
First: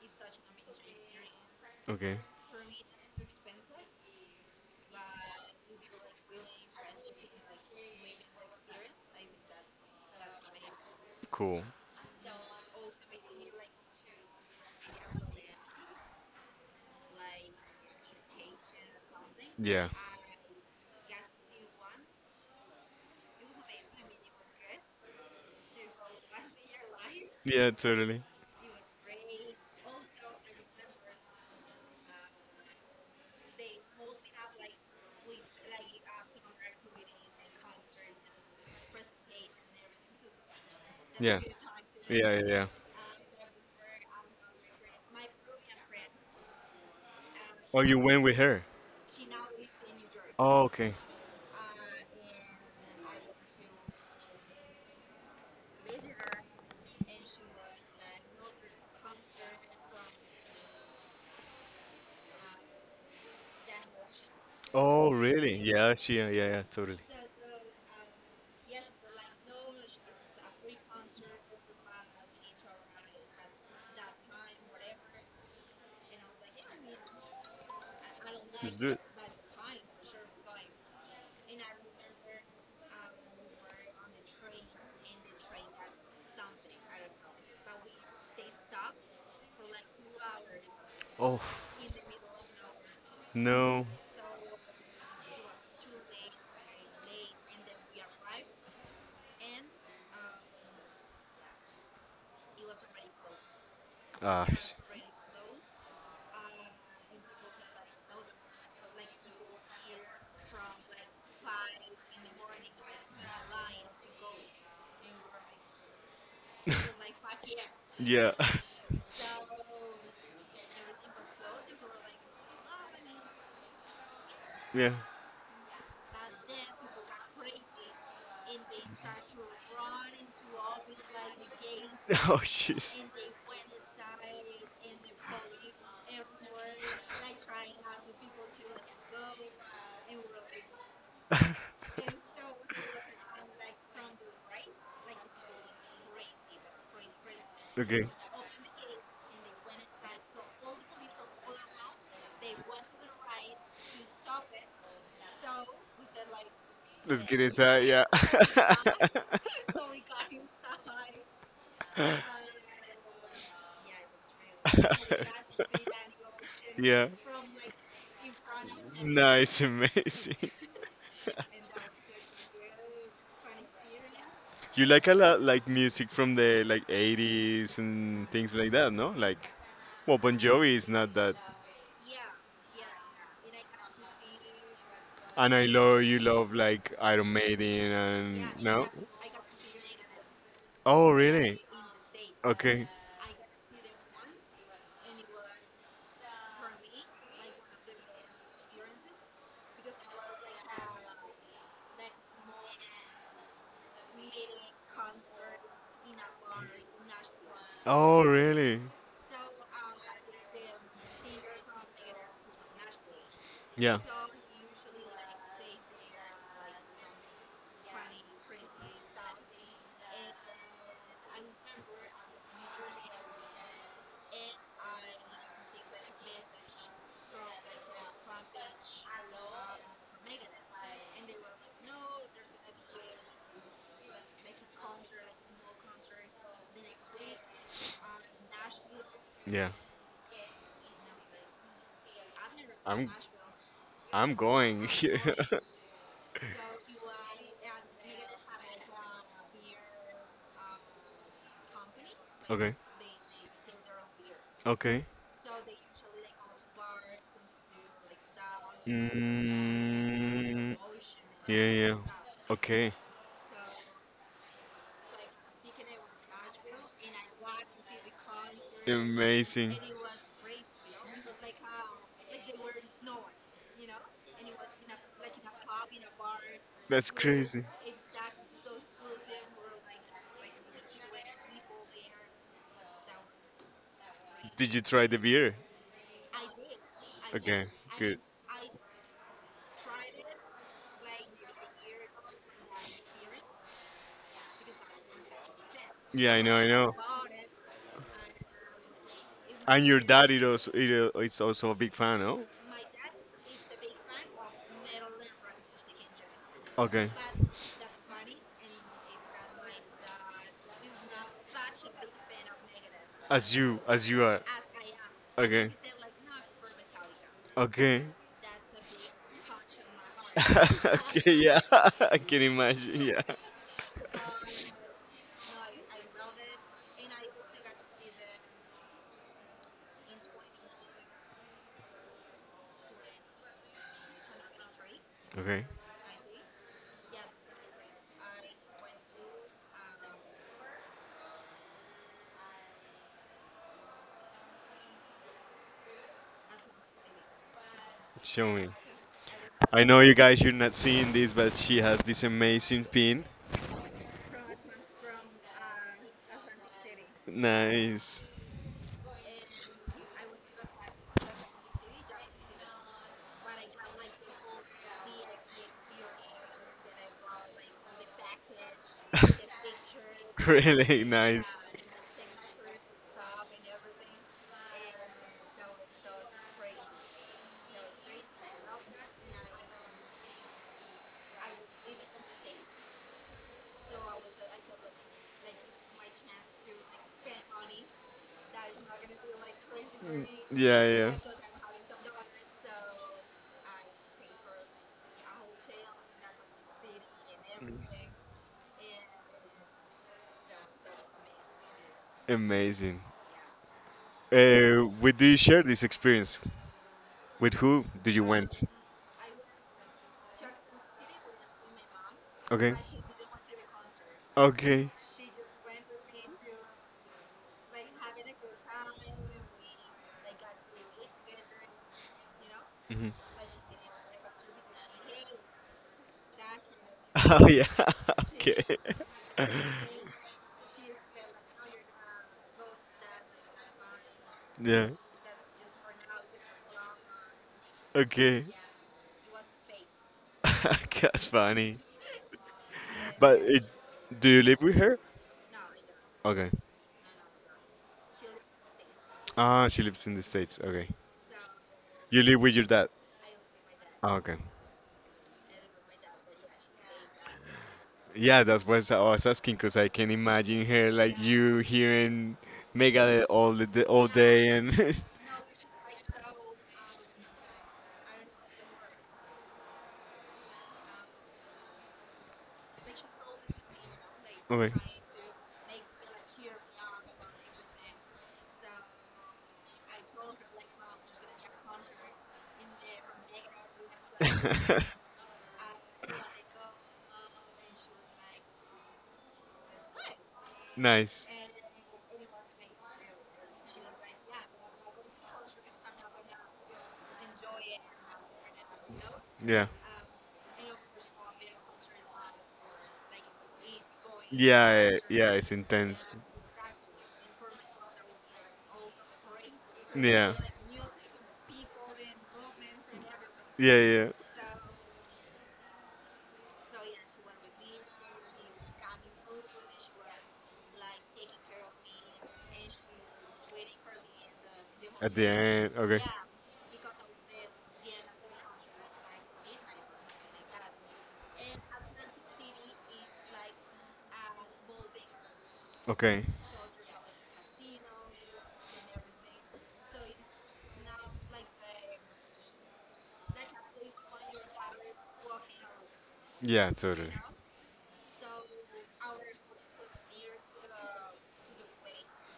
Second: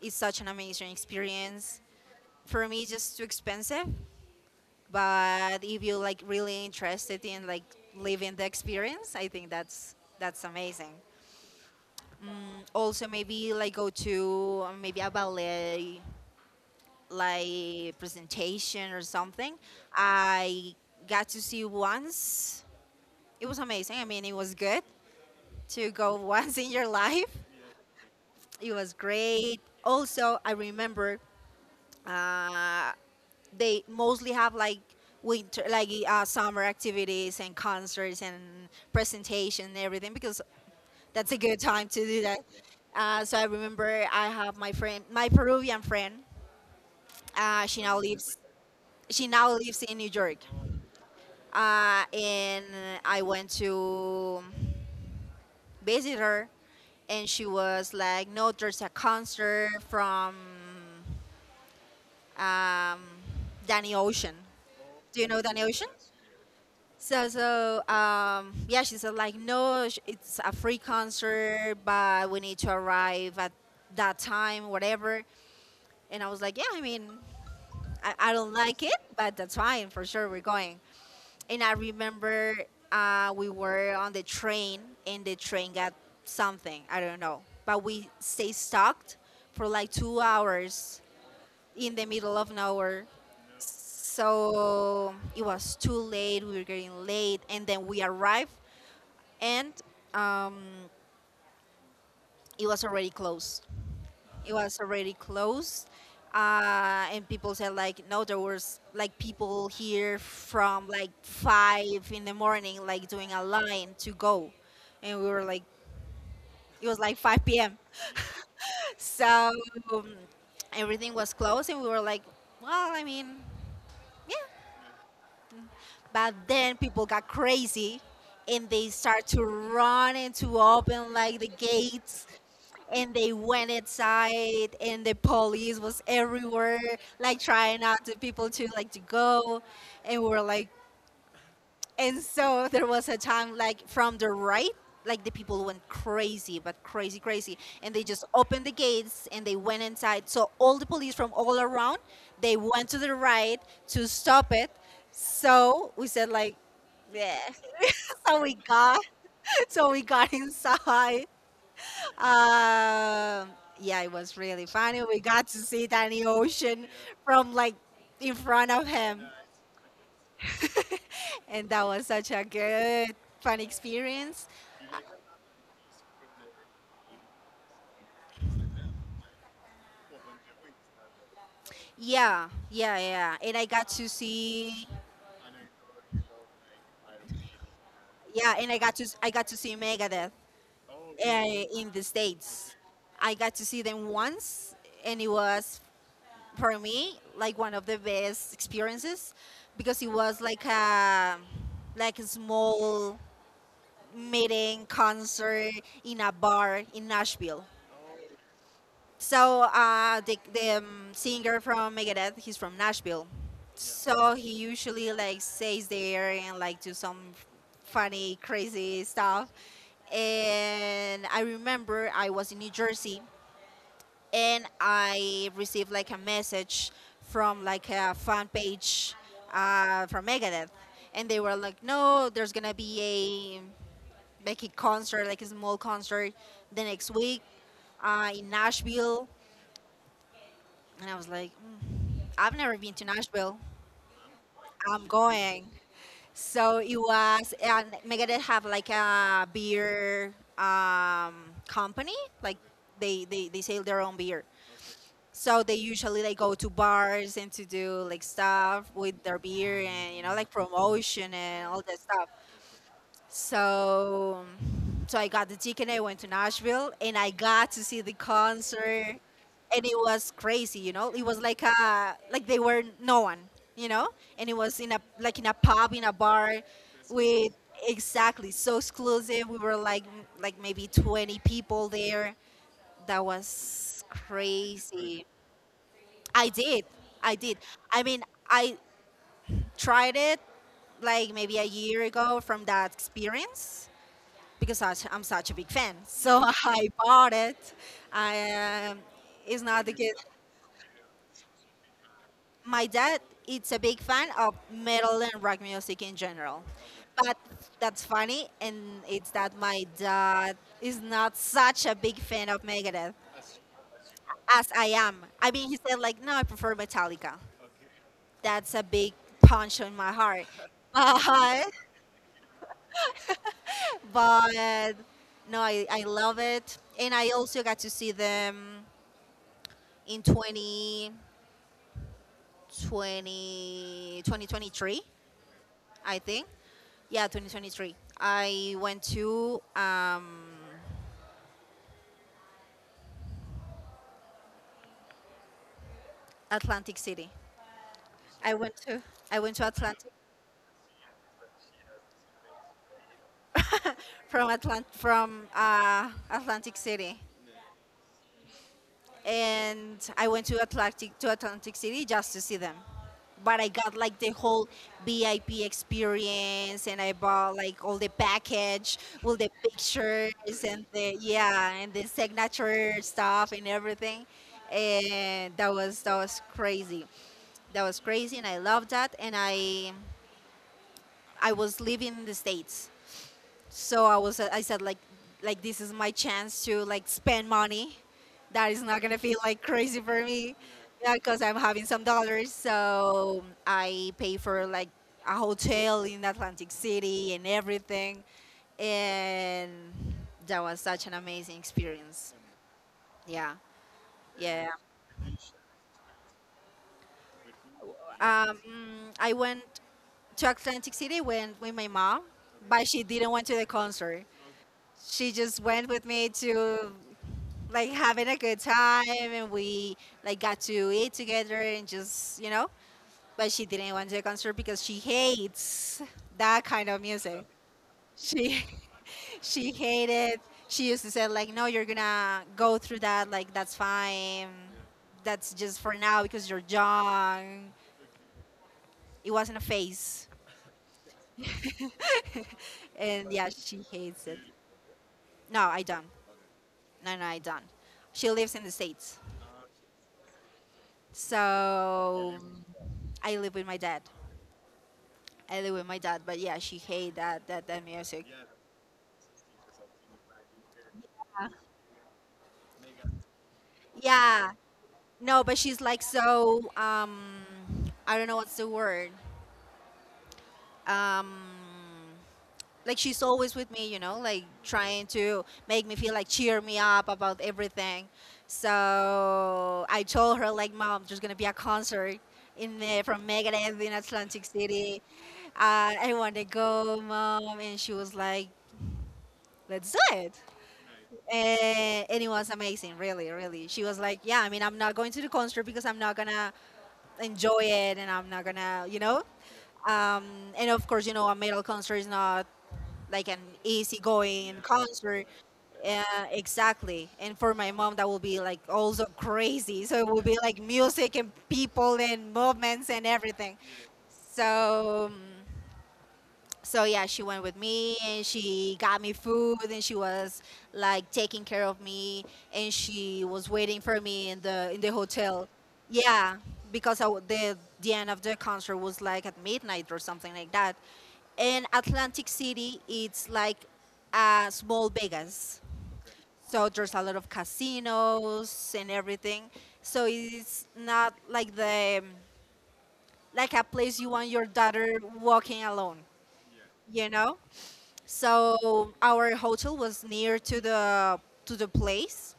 Speaker 2: It's such an amazing experience.
Speaker 1: Okay.
Speaker 2: For me, just too expensive. But if you're like really interested in like living the experience, I think that's amazing.
Speaker 1: Cool.
Speaker 2: Also, maybe like go to maybe a ballet like presentation or something.
Speaker 1: Yeah.
Speaker 2: I got to see once. It was amazing. I mean, it was good to go <laughs> once in your life.
Speaker 1: Yeah, totally.
Speaker 2: It was great. Also, I remember uh, they mostly have like winter, like summer activities and concerts and presentation and everything because that's a
Speaker 1: Yeah.
Speaker 2: good time to do
Speaker 1: Yeah,
Speaker 2: that.
Speaker 1: yeah, yeah.
Speaker 2: So I remember I have my friend, my Peruvian friend. Uh,
Speaker 1: Oh,
Speaker 2: she now
Speaker 1: you went
Speaker 2: lives.
Speaker 1: with her?
Speaker 2: She now lives in New York,
Speaker 1: Oh, okay.
Speaker 2: and I went to visit her, and she was like, "No, there's a concert from" um, Danny Ocean.
Speaker 1: Oh,
Speaker 2: Do you know
Speaker 1: really?
Speaker 2: Danny Ocean?
Speaker 1: Yeah, she, yeah, yeah, yeah, totally.
Speaker 2: So, yeah, she said like, no, it's a free concert, but we need to arrive at that time, whatever. And I was like, yeah, I mean, I don't
Speaker 1: Let's
Speaker 2: like
Speaker 1: do
Speaker 2: it,
Speaker 1: it.
Speaker 2: but that's fine, for sure. We're going. And I remember we were on the train, and the train got something, I don't know, but we stay stuck for like 2 hours
Speaker 1: Oh,
Speaker 2: in the middle of nowhere.
Speaker 1: no.
Speaker 2: So it was too late. We were getting late, and then we arrived, and um, it was already closed.
Speaker 1: Ah,
Speaker 2: It was already closed, and people said like, no, there was like people here from like 5 in the morning, like doing a line to go, and we were like, it was like 5 p.m.
Speaker 1: yeah, <laughs>
Speaker 2: <laughs> so um, everything was closed, and we were like, well, I mean, yeah.
Speaker 1: yeah.
Speaker 2: But then people got crazy, and they start to run and to open like the gates,
Speaker 1: <laughs> Oh, jeez.
Speaker 2: and they went inside, and the police was everywhere, like trying not to people to like to go, and we were like,
Speaker 1: <laughs>
Speaker 2: and so there was a time, like, from the right, like the people went crazy, but crazy, crazy. And they
Speaker 1: Okay.
Speaker 2: just opened the gates, and they went inside. So all the police from all around, they went to the right to stop it. So we said like,
Speaker 1: Let's
Speaker 2: yeah.
Speaker 1: get inside. Yeah.
Speaker 2: <laughs> So we got, <laughs> so we got inside. Um, yeah, it was really funny. We got to see Danny Ocean
Speaker 1: <laughs> Yeah.
Speaker 2: from like in front of him.
Speaker 1: Nice, amazing. <laughs>
Speaker 2: <laughs> And that was such a good fun experience.
Speaker 1: You like a lot like music from the like 80s and things like that, no? Like, well, Bon Jovi is not that.
Speaker 2: Yeah, yeah, yeah. And I got to see,
Speaker 1: And I love you love like Iron Maiden
Speaker 2: yeah.
Speaker 1: and
Speaker 2: And
Speaker 1: no.
Speaker 2: I got to see Megadeth
Speaker 1: Oh, really?
Speaker 2: uh, in the states.
Speaker 1: Okay.
Speaker 2: I got to see them once, and it was, for me, like one of the best experiences, because it was like a small meeting concert in a bar in Nashville.
Speaker 1: Oh, really?
Speaker 2: So the singer from Megadeth, he's from Nashville,
Speaker 1: Yeah.
Speaker 2: so he usually like stays there and like do some funny, crazy stuff. And I remember I was in New Jersey and I received like a message from like a fan page from Megadeth, and they were like, "No, there's gonna be a like a concert, like a small concert the next week in Nashville."
Speaker 1: Yeah.
Speaker 2: And I was like, "Mm, I've never been to
Speaker 1: I'm
Speaker 2: Nashville.
Speaker 1: I'm going.
Speaker 2: I'm
Speaker 1: <laughs>
Speaker 2: going." So it was, and Megadeth have like a beer company. Like
Speaker 1: Okay.
Speaker 2: they sell their own beer.
Speaker 1: Okay.
Speaker 2: So they usually like go to bars and to do like stuff with their beer and like
Speaker 1: Mm,
Speaker 2: promotion and
Speaker 1: yeah,
Speaker 2: all
Speaker 1: yeah.
Speaker 2: that stuff.
Speaker 1: Okay.
Speaker 2: So, so, I got the ticket. I went to Nashville, and I got to see the concert,
Speaker 1: Amazing.
Speaker 2: and it was crazy. You know, it was like a they were no one. You know, and it was in a pub in a bar,
Speaker 1: That's
Speaker 2: with
Speaker 1: crazy.
Speaker 2: exactly so exclusive. We were like maybe 20 people there. That was
Speaker 1: Did you try the
Speaker 2: crazy.
Speaker 1: beer?
Speaker 2: I did, I did.
Speaker 1: Okay,
Speaker 2: I
Speaker 1: good.
Speaker 2: mean, I tried it like maybe a year ago from that experience because I'm such a big fan.
Speaker 1: Yeah, I
Speaker 2: So
Speaker 1: so know,
Speaker 2: <laughs>
Speaker 1: I
Speaker 2: I
Speaker 1: know.
Speaker 2: bought it. I, um it's not
Speaker 1: And
Speaker 2: the
Speaker 1: your
Speaker 2: case.
Speaker 1: dad is also, a big fan, no?
Speaker 2: My dad is a big fan of metal and rock music in general.
Speaker 1: Okay.
Speaker 2: But that's funny, and it's that my dad is not such a big fan of Megadeth
Speaker 1: As you are.
Speaker 2: as I am. I mean,
Speaker 1: Okay.
Speaker 2: he said, like, no, I prefer Metallica.
Speaker 1: Okay.
Speaker 2: That's a big punch in my heart. <laughs>
Speaker 1: <laughs> Okay, yeah.
Speaker 2: But,
Speaker 1: <laughs> I can imagine, yeah.
Speaker 2: but no, I love it. And I also got to see them in 2023,
Speaker 1: Okay,
Speaker 2: I think. Yeah, 2023. I went to Atlantic City.
Speaker 1: show
Speaker 2: I
Speaker 1: me.
Speaker 2: went to I went to
Speaker 1: I know
Speaker 2: Atlantic
Speaker 1: you guys, you're not seeing this, but she has this amazing pin.
Speaker 2: from Atlant from Atlantic City.
Speaker 1: Nice.
Speaker 2: And I went to Atlantic City just to see them. But I got like the whole VIP experience, and I bought like all the package, all the
Speaker 1: <laughs>
Speaker 2: pictures, and
Speaker 1: Really nice.
Speaker 2: and the signature stuff and everything. And that was crazy. That was crazy, and I loved that. And I was living in the states so I was I said like this is my chance to like spend money that is not gonna feel like crazy for me
Speaker 1: Yeah, yeah.
Speaker 2: because I'm having some dollars. So I pay for like a hotel in Atlantic City and everything, and that was such an amazing experience.
Speaker 1: Amazing.
Speaker 2: Yeah, yeah.
Speaker 1: With do you share this experience? With who do you
Speaker 2: Um,
Speaker 1: went?
Speaker 2: I went to Atlantic City when with my mom,
Speaker 1: Okay.
Speaker 2: but she didn't went to the concert.
Speaker 1: Okay.
Speaker 2: She just went with me to like having a good time and we like got to eat together and just you know.
Speaker 1: Hmm.
Speaker 2: But she didn't want to a concert because she hates that kind of
Speaker 1: <laughs>
Speaker 2: music.
Speaker 1: Oh yeah. <laughs> Okay.
Speaker 2: She <laughs>
Speaker 1: <laughs>
Speaker 2: she hated She used to say like, no, you're gonna go through that, like that's fine,
Speaker 1: Yeah.
Speaker 2: that's just for now because you're young.
Speaker 1: Okay.
Speaker 2: It wasn't a phase.
Speaker 1: <laughs> That's funny.
Speaker 2: <laughs> And
Speaker 1: But
Speaker 2: yeah,
Speaker 1: it,
Speaker 2: she hates
Speaker 1: do
Speaker 2: it.
Speaker 1: you live with her?
Speaker 2: No, I don't.
Speaker 1: Okay.
Speaker 2: No, I don't. She lives in the states,
Speaker 1: Ah, she lives in the States. Okay. You
Speaker 2: so
Speaker 1: live with your dad?
Speaker 2: I live with my dad.
Speaker 1: Ah, okay.
Speaker 2: I live with my dad, but yeah, she hate that music.
Speaker 1: Yeah, that's what I was asking because I can imagine her like you hearing Megadeth all the day, all day
Speaker 2: Yeah,
Speaker 1: and <laughs>
Speaker 2: no, but she's like so. I don't know what's the word. Um, like she's always with me, you know, like
Speaker 1: Okay.
Speaker 2: trying to make me feel like cheer me up about everything. So I told her like, Mom, there's gonna be a concert in there from Megadeth in Atlantic City.
Speaker 1: <laughs>
Speaker 2: I want to go, Mom. And she was like, Let's do it.
Speaker 1: Nice.
Speaker 2: And it was amazing, really really. She was like, yeah, I mean, I'm not going to the concert because I'm not gonna enjoy it, and I'm not gonna, you know.
Speaker 1: Yeah.
Speaker 2: um, and of course, you know, a metal concert is not like an easygoing
Speaker 1: Yeah,
Speaker 2: concert.
Speaker 1: yeah, it's intense.
Speaker 2: uh, exactly. And for my mom that will be like also crazy, so it will
Speaker 1: Yeah.
Speaker 2: be like music and people and movements and everything.
Speaker 1: Yeah, yeah.
Speaker 2: So Um, so yeah, she went with me, and she got me food, and she was like taking care of me, and she was waiting for me in the
Speaker 1: At the
Speaker 2: hotel.
Speaker 1: end. Okay.
Speaker 2: Yeah, because the end of the concert was like at midnight or something like that. And Atlantic City, it's like a small Vegas.
Speaker 1: Okay.
Speaker 2: So there's a lot of casinos and everything. So it's not like the like a place you want your daughter walking alone,
Speaker 1: Yeah,
Speaker 2: you
Speaker 1: totally.
Speaker 2: know? So our hotel was near to the place,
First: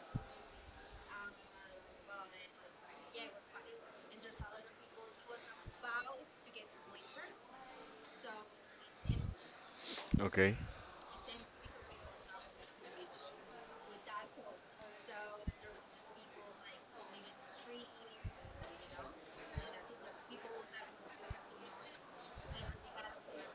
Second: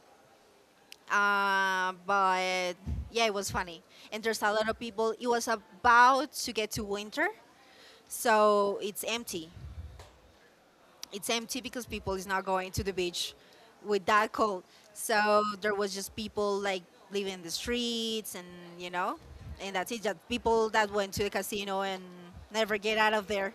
Speaker 2: but yeah, it was funny. And there's a lot of people. It was about to get to winter, so it's empty.
Speaker 1: Okay.
Speaker 2: It's empty because people is not going to the beach with that cold. So there was just people like living in the streets, and you know, and that's it. Just people that went to the casino and never get out of there.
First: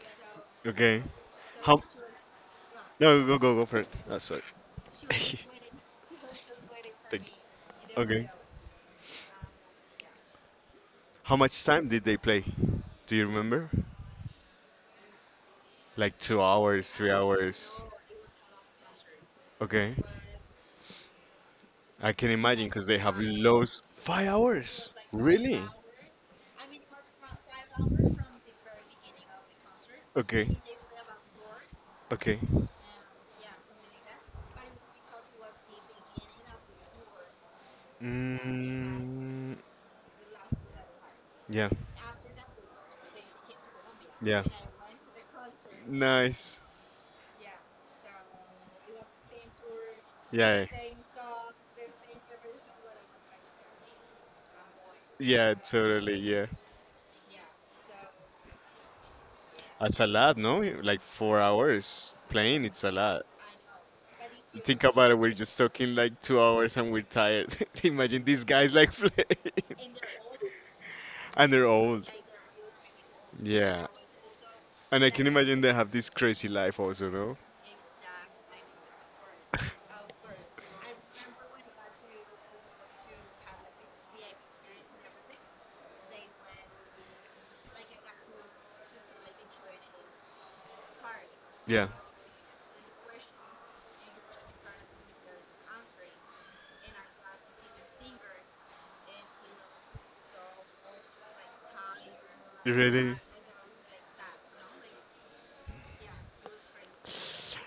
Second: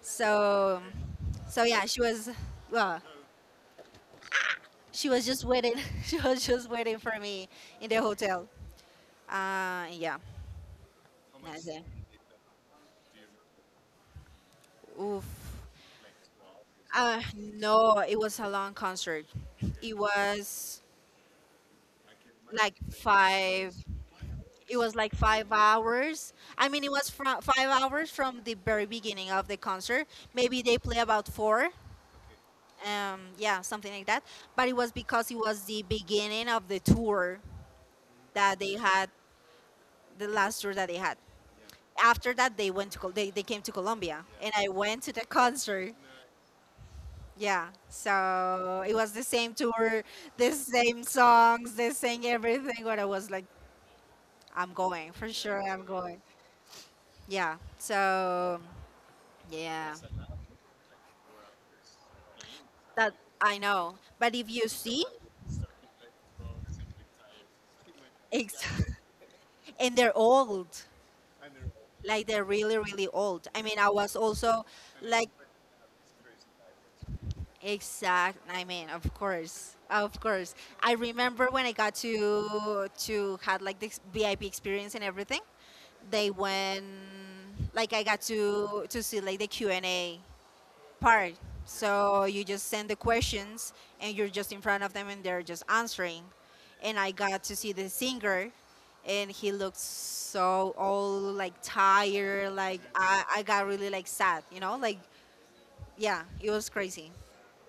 Speaker 2: So
Speaker 1: Okay.
Speaker 2: so
Speaker 1: How?
Speaker 2: yeah, she was well.
Speaker 1: No, go go go for it. That's right.
Speaker 2: She was just
Speaker 1: <laughs>
Speaker 2: waiting. <laughs> She was just waiting for
Speaker 1: Thank-
Speaker 2: me in the
Speaker 1: okay.
Speaker 2: hotel. Yeah,
Speaker 1: How much
Speaker 2: that's it.
Speaker 1: time did they play? Do you remember?
Speaker 2: Oof.
Speaker 1: Like 2 hours, three
Speaker 2: Uh,
Speaker 1: hours.
Speaker 2: no, it was a long concert.
Speaker 1: Okay.
Speaker 2: It was
Speaker 1: I can imagine
Speaker 2: like
Speaker 1: because they have
Speaker 2: five.
Speaker 1: loads. Five
Speaker 2: It
Speaker 1: hours?
Speaker 2: was like five
Speaker 1: Really?
Speaker 2: hours. I mean, it was from 5 hours from the very beginning of the concert.
Speaker 1: Okay.
Speaker 2: Maybe they play about four.
Speaker 1: Okay.
Speaker 2: Yeah, something like that. But it was because it was the beginning of the tour that they had,
Speaker 1: Mm,
Speaker 2: the last tour that they had.
Speaker 1: yeah.
Speaker 2: After that they went to they, came to Colombia
Speaker 1: Yeah.
Speaker 2: and I went to the concert.
Speaker 1: Nice.
Speaker 2: Yeah. So it was the same tour, the
Speaker 1: Yeah,
Speaker 2: same
Speaker 1: yeah.
Speaker 2: songs, they sang everything, but I was like, I'm going, for
Speaker 1: Yeah,
Speaker 2: sure I'm
Speaker 1: totally.
Speaker 2: going.
Speaker 1: Yeah.
Speaker 2: Yeah. So yeah.
Speaker 1: It's a lot, no? Like 4 hours playing, it's a
Speaker 2: That
Speaker 1: lot.
Speaker 2: I know. But if you
Speaker 1: Think
Speaker 2: see
Speaker 1: about it, we're just talking like 2 hours and we're tired. <laughs> Imagine these
Speaker 2: ex-
Speaker 1: guys like
Speaker 2: <laughs>
Speaker 1: playing
Speaker 2: and
Speaker 1: <laughs>
Speaker 2: they're old.
Speaker 1: and they're old.
Speaker 2: Like they're really really old. I mean, I
Speaker 1: Yeah.
Speaker 2: was also
Speaker 1: And I
Speaker 2: like.
Speaker 1: can imagine they have this crazy life also, no?
Speaker 2: Exact. I mean, of course, of course. I remember when I got to had like this VIP experience and everything. They went like I got to see like the Q and A part.
Speaker 1: Yeah.
Speaker 2: So you just send the questions and you're just in front of them, and they're just answering. And I got to see the singer, and he looked so all like tired. Like
Speaker 1: Really?
Speaker 2: I got really like sad. You know, like yeah, it was crazy.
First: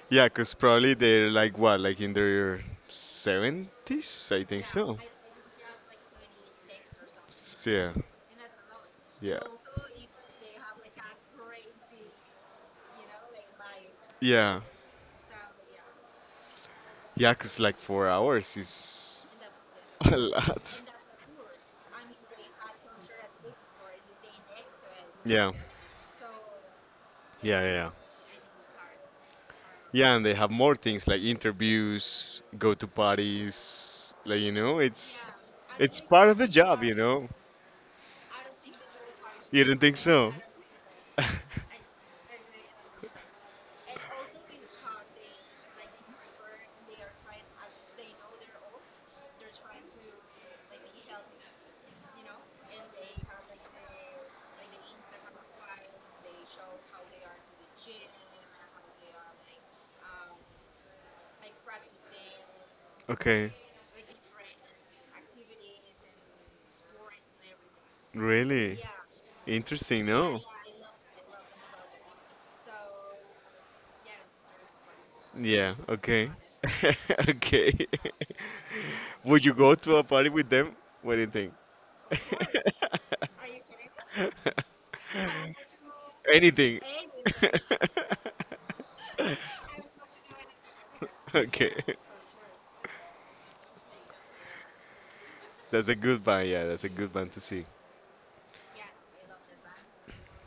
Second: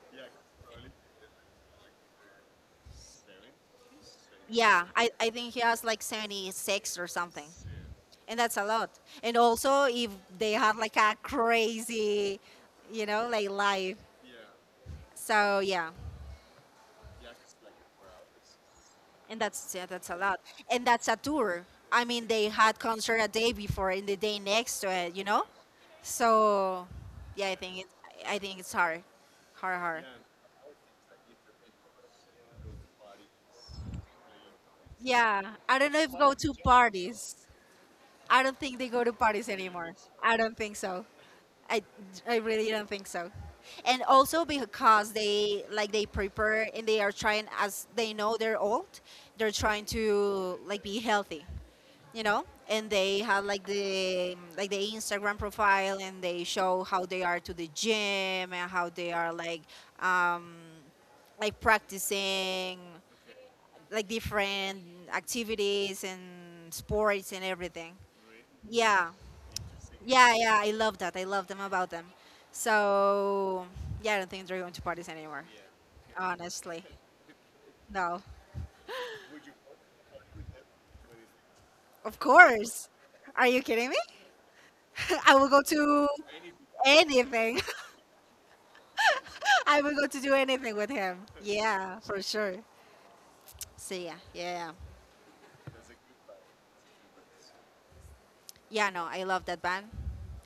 Speaker 1: Yeah, because probably they're like what, like in their 70s? I think
Speaker 2: Yeah,
Speaker 1: so.
Speaker 2: I think he has like 76 or something.
Speaker 1: Yeah,
Speaker 2: And that's a lot. And
Speaker 1: yeah,
Speaker 2: also, if they had like a crazy, you know, like life.
Speaker 1: yeah.
Speaker 2: So, yeah.
Speaker 1: Yeah, because like 4 hours is
Speaker 2: And that's yeah,
Speaker 1: <laughs>
Speaker 2: that's a
Speaker 1: a
Speaker 2: lot.
Speaker 1: lot.
Speaker 2: And that's a tour. I mean, they had concert a day before and the day next to it, you know?
Speaker 1: Yeah,
Speaker 2: So, yeah, I
Speaker 1: yeah, yeah.
Speaker 2: think it,
Speaker 1: Yeah,
Speaker 2: I think it's hard. Hard, hard.
Speaker 1: yeah, and they have more things like interviews, go to parties, like it's
Speaker 2: Yeah, I don't
Speaker 1: it's
Speaker 2: know if
Speaker 1: part
Speaker 2: go
Speaker 1: of the
Speaker 2: to
Speaker 1: job, you know.
Speaker 2: parties. I don't think they go to parties
Speaker 1: You don't
Speaker 2: anymore.
Speaker 1: think so?
Speaker 2: I don't think so.
Speaker 1: <laughs>
Speaker 2: I, I really don't think so. And also because they like they prepare, and they are trying, as they know they're old, they're trying to like be healthy, you know? And they have like the Instagram profile, and they show how they are to the gym and how they are um like practicing
Speaker 1: Okay,
Speaker 2: like different activities and sports and everything.
Speaker 1: really?
Speaker 2: Yeah.
Speaker 1: Interesting,
Speaker 2: Yeah,
Speaker 1: no?
Speaker 2: yeah, I love that. I love them about them. So, yeah, I don't think they're going to parties anymore,
Speaker 1: Yeah, okay. <laughs>
Speaker 2: honestly.
Speaker 1: Okay. <laughs>
Speaker 2: No.
Speaker 1: Would you go to a party with them? What do you think?
Speaker 2: Of course. Are you kidding me? <laughs> I will go to
Speaker 1: <laughs> Anything.
Speaker 2: anything.
Speaker 1: <laughs>
Speaker 2: <laughs> I will go to do anything with him.
Speaker 1: Okay,
Speaker 2: Yeah, for sure. So, yeah, yeah, yeah.
Speaker 1: that's a good band. Yeah, that's a good band to see.
Speaker 2: Yeah, no, I love that band.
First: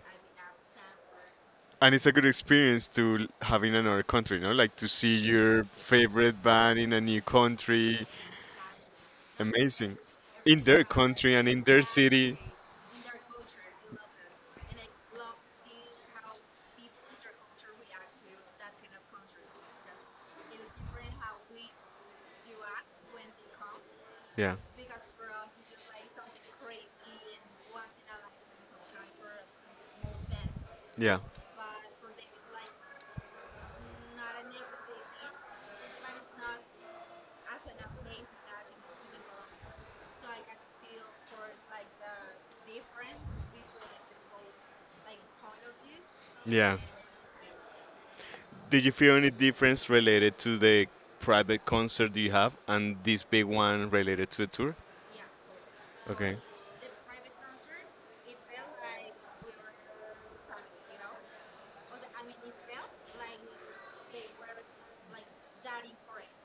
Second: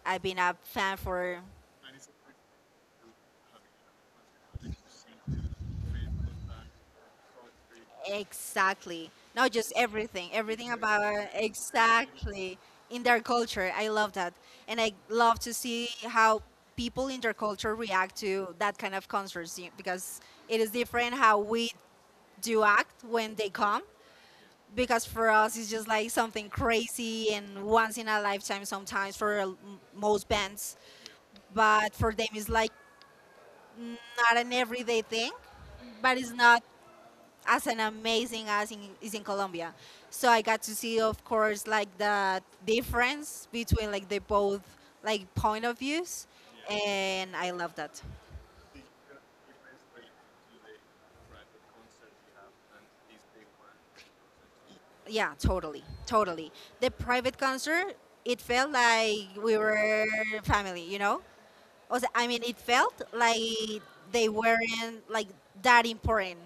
Speaker 2: I've been a fan for.
Speaker 1: And it's a good experience to have in another country, no? Like to see your favorite band in a new country,
Speaker 2: Exactly. Not just
Speaker 1: amazing.
Speaker 2: everything,
Speaker 1: In
Speaker 2: everything
Speaker 1: their
Speaker 2: about
Speaker 1: country and in their city.
Speaker 2: exactly in their culture. I love that. And I love to see how people in their culture react to that kind of concerts because it is different how we do act when they come.
Speaker 1: Yeah,
Speaker 2: Because for us, it's just like something crazy and once in a lifetime sometimes for most bands.
Speaker 1: yeah.
Speaker 2: But for them, it's like not an everyday thing, but it's not as an amazing as is in Colombia. So I got to see, of course, like the difference between like the both like point of views,
Speaker 1: Yeah.
Speaker 2: and I love that.
Speaker 1: Did you feel any difference related to the private concert you have and this big one related to the tour?
Speaker 2: Yeah, totally,
Speaker 1: Okay.
Speaker 2: totally. The private concert, it felt like we were family, you know. Also, I mean, it felt like they weren't like that important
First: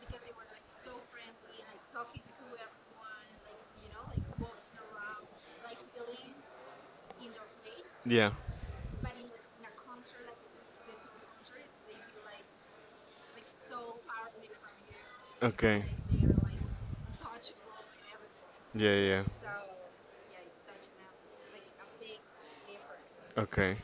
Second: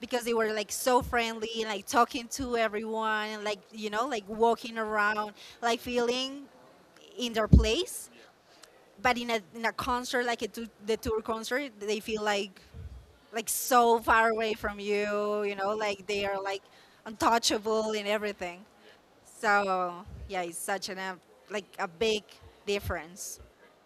Speaker 2: because they were like so friendly, like talking to everyone, like you know, like walking around, like feeling in their place.
Speaker 1: Yeah.
Speaker 2: But in a concert, like the tour concert, they feel like so far away from you, you know,
Speaker 1: Okay.
Speaker 2: like they are like untouchable and everything.
Speaker 1: Yeah, yeah.
Speaker 2: So yeah, it's such an like a big difference.
Speaker 1: Okay.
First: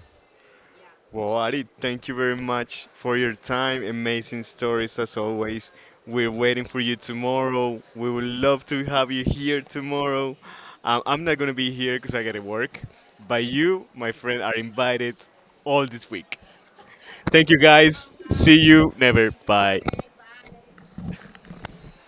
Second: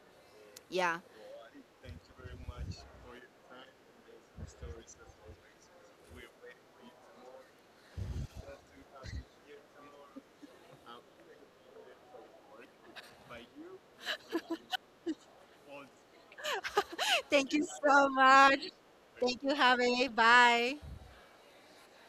Speaker 2: Yeah.
Speaker 1: Well, Ari, thank you very much for your time. Amazing stories as always. We're waiting for you tomorrow. We would love to have you here tomorrow. I'm not going to be here because I got to work, but you, my friend, are invited all this week.
Speaker 2: <laughs>
Speaker 1: Thank
Speaker 2: Thank
Speaker 1: you
Speaker 2: you so
Speaker 1: guys. See
Speaker 2: much.
Speaker 1: you never.
Speaker 2: Thank you,
Speaker 1: Bye.
Speaker 2: Javi. Bye.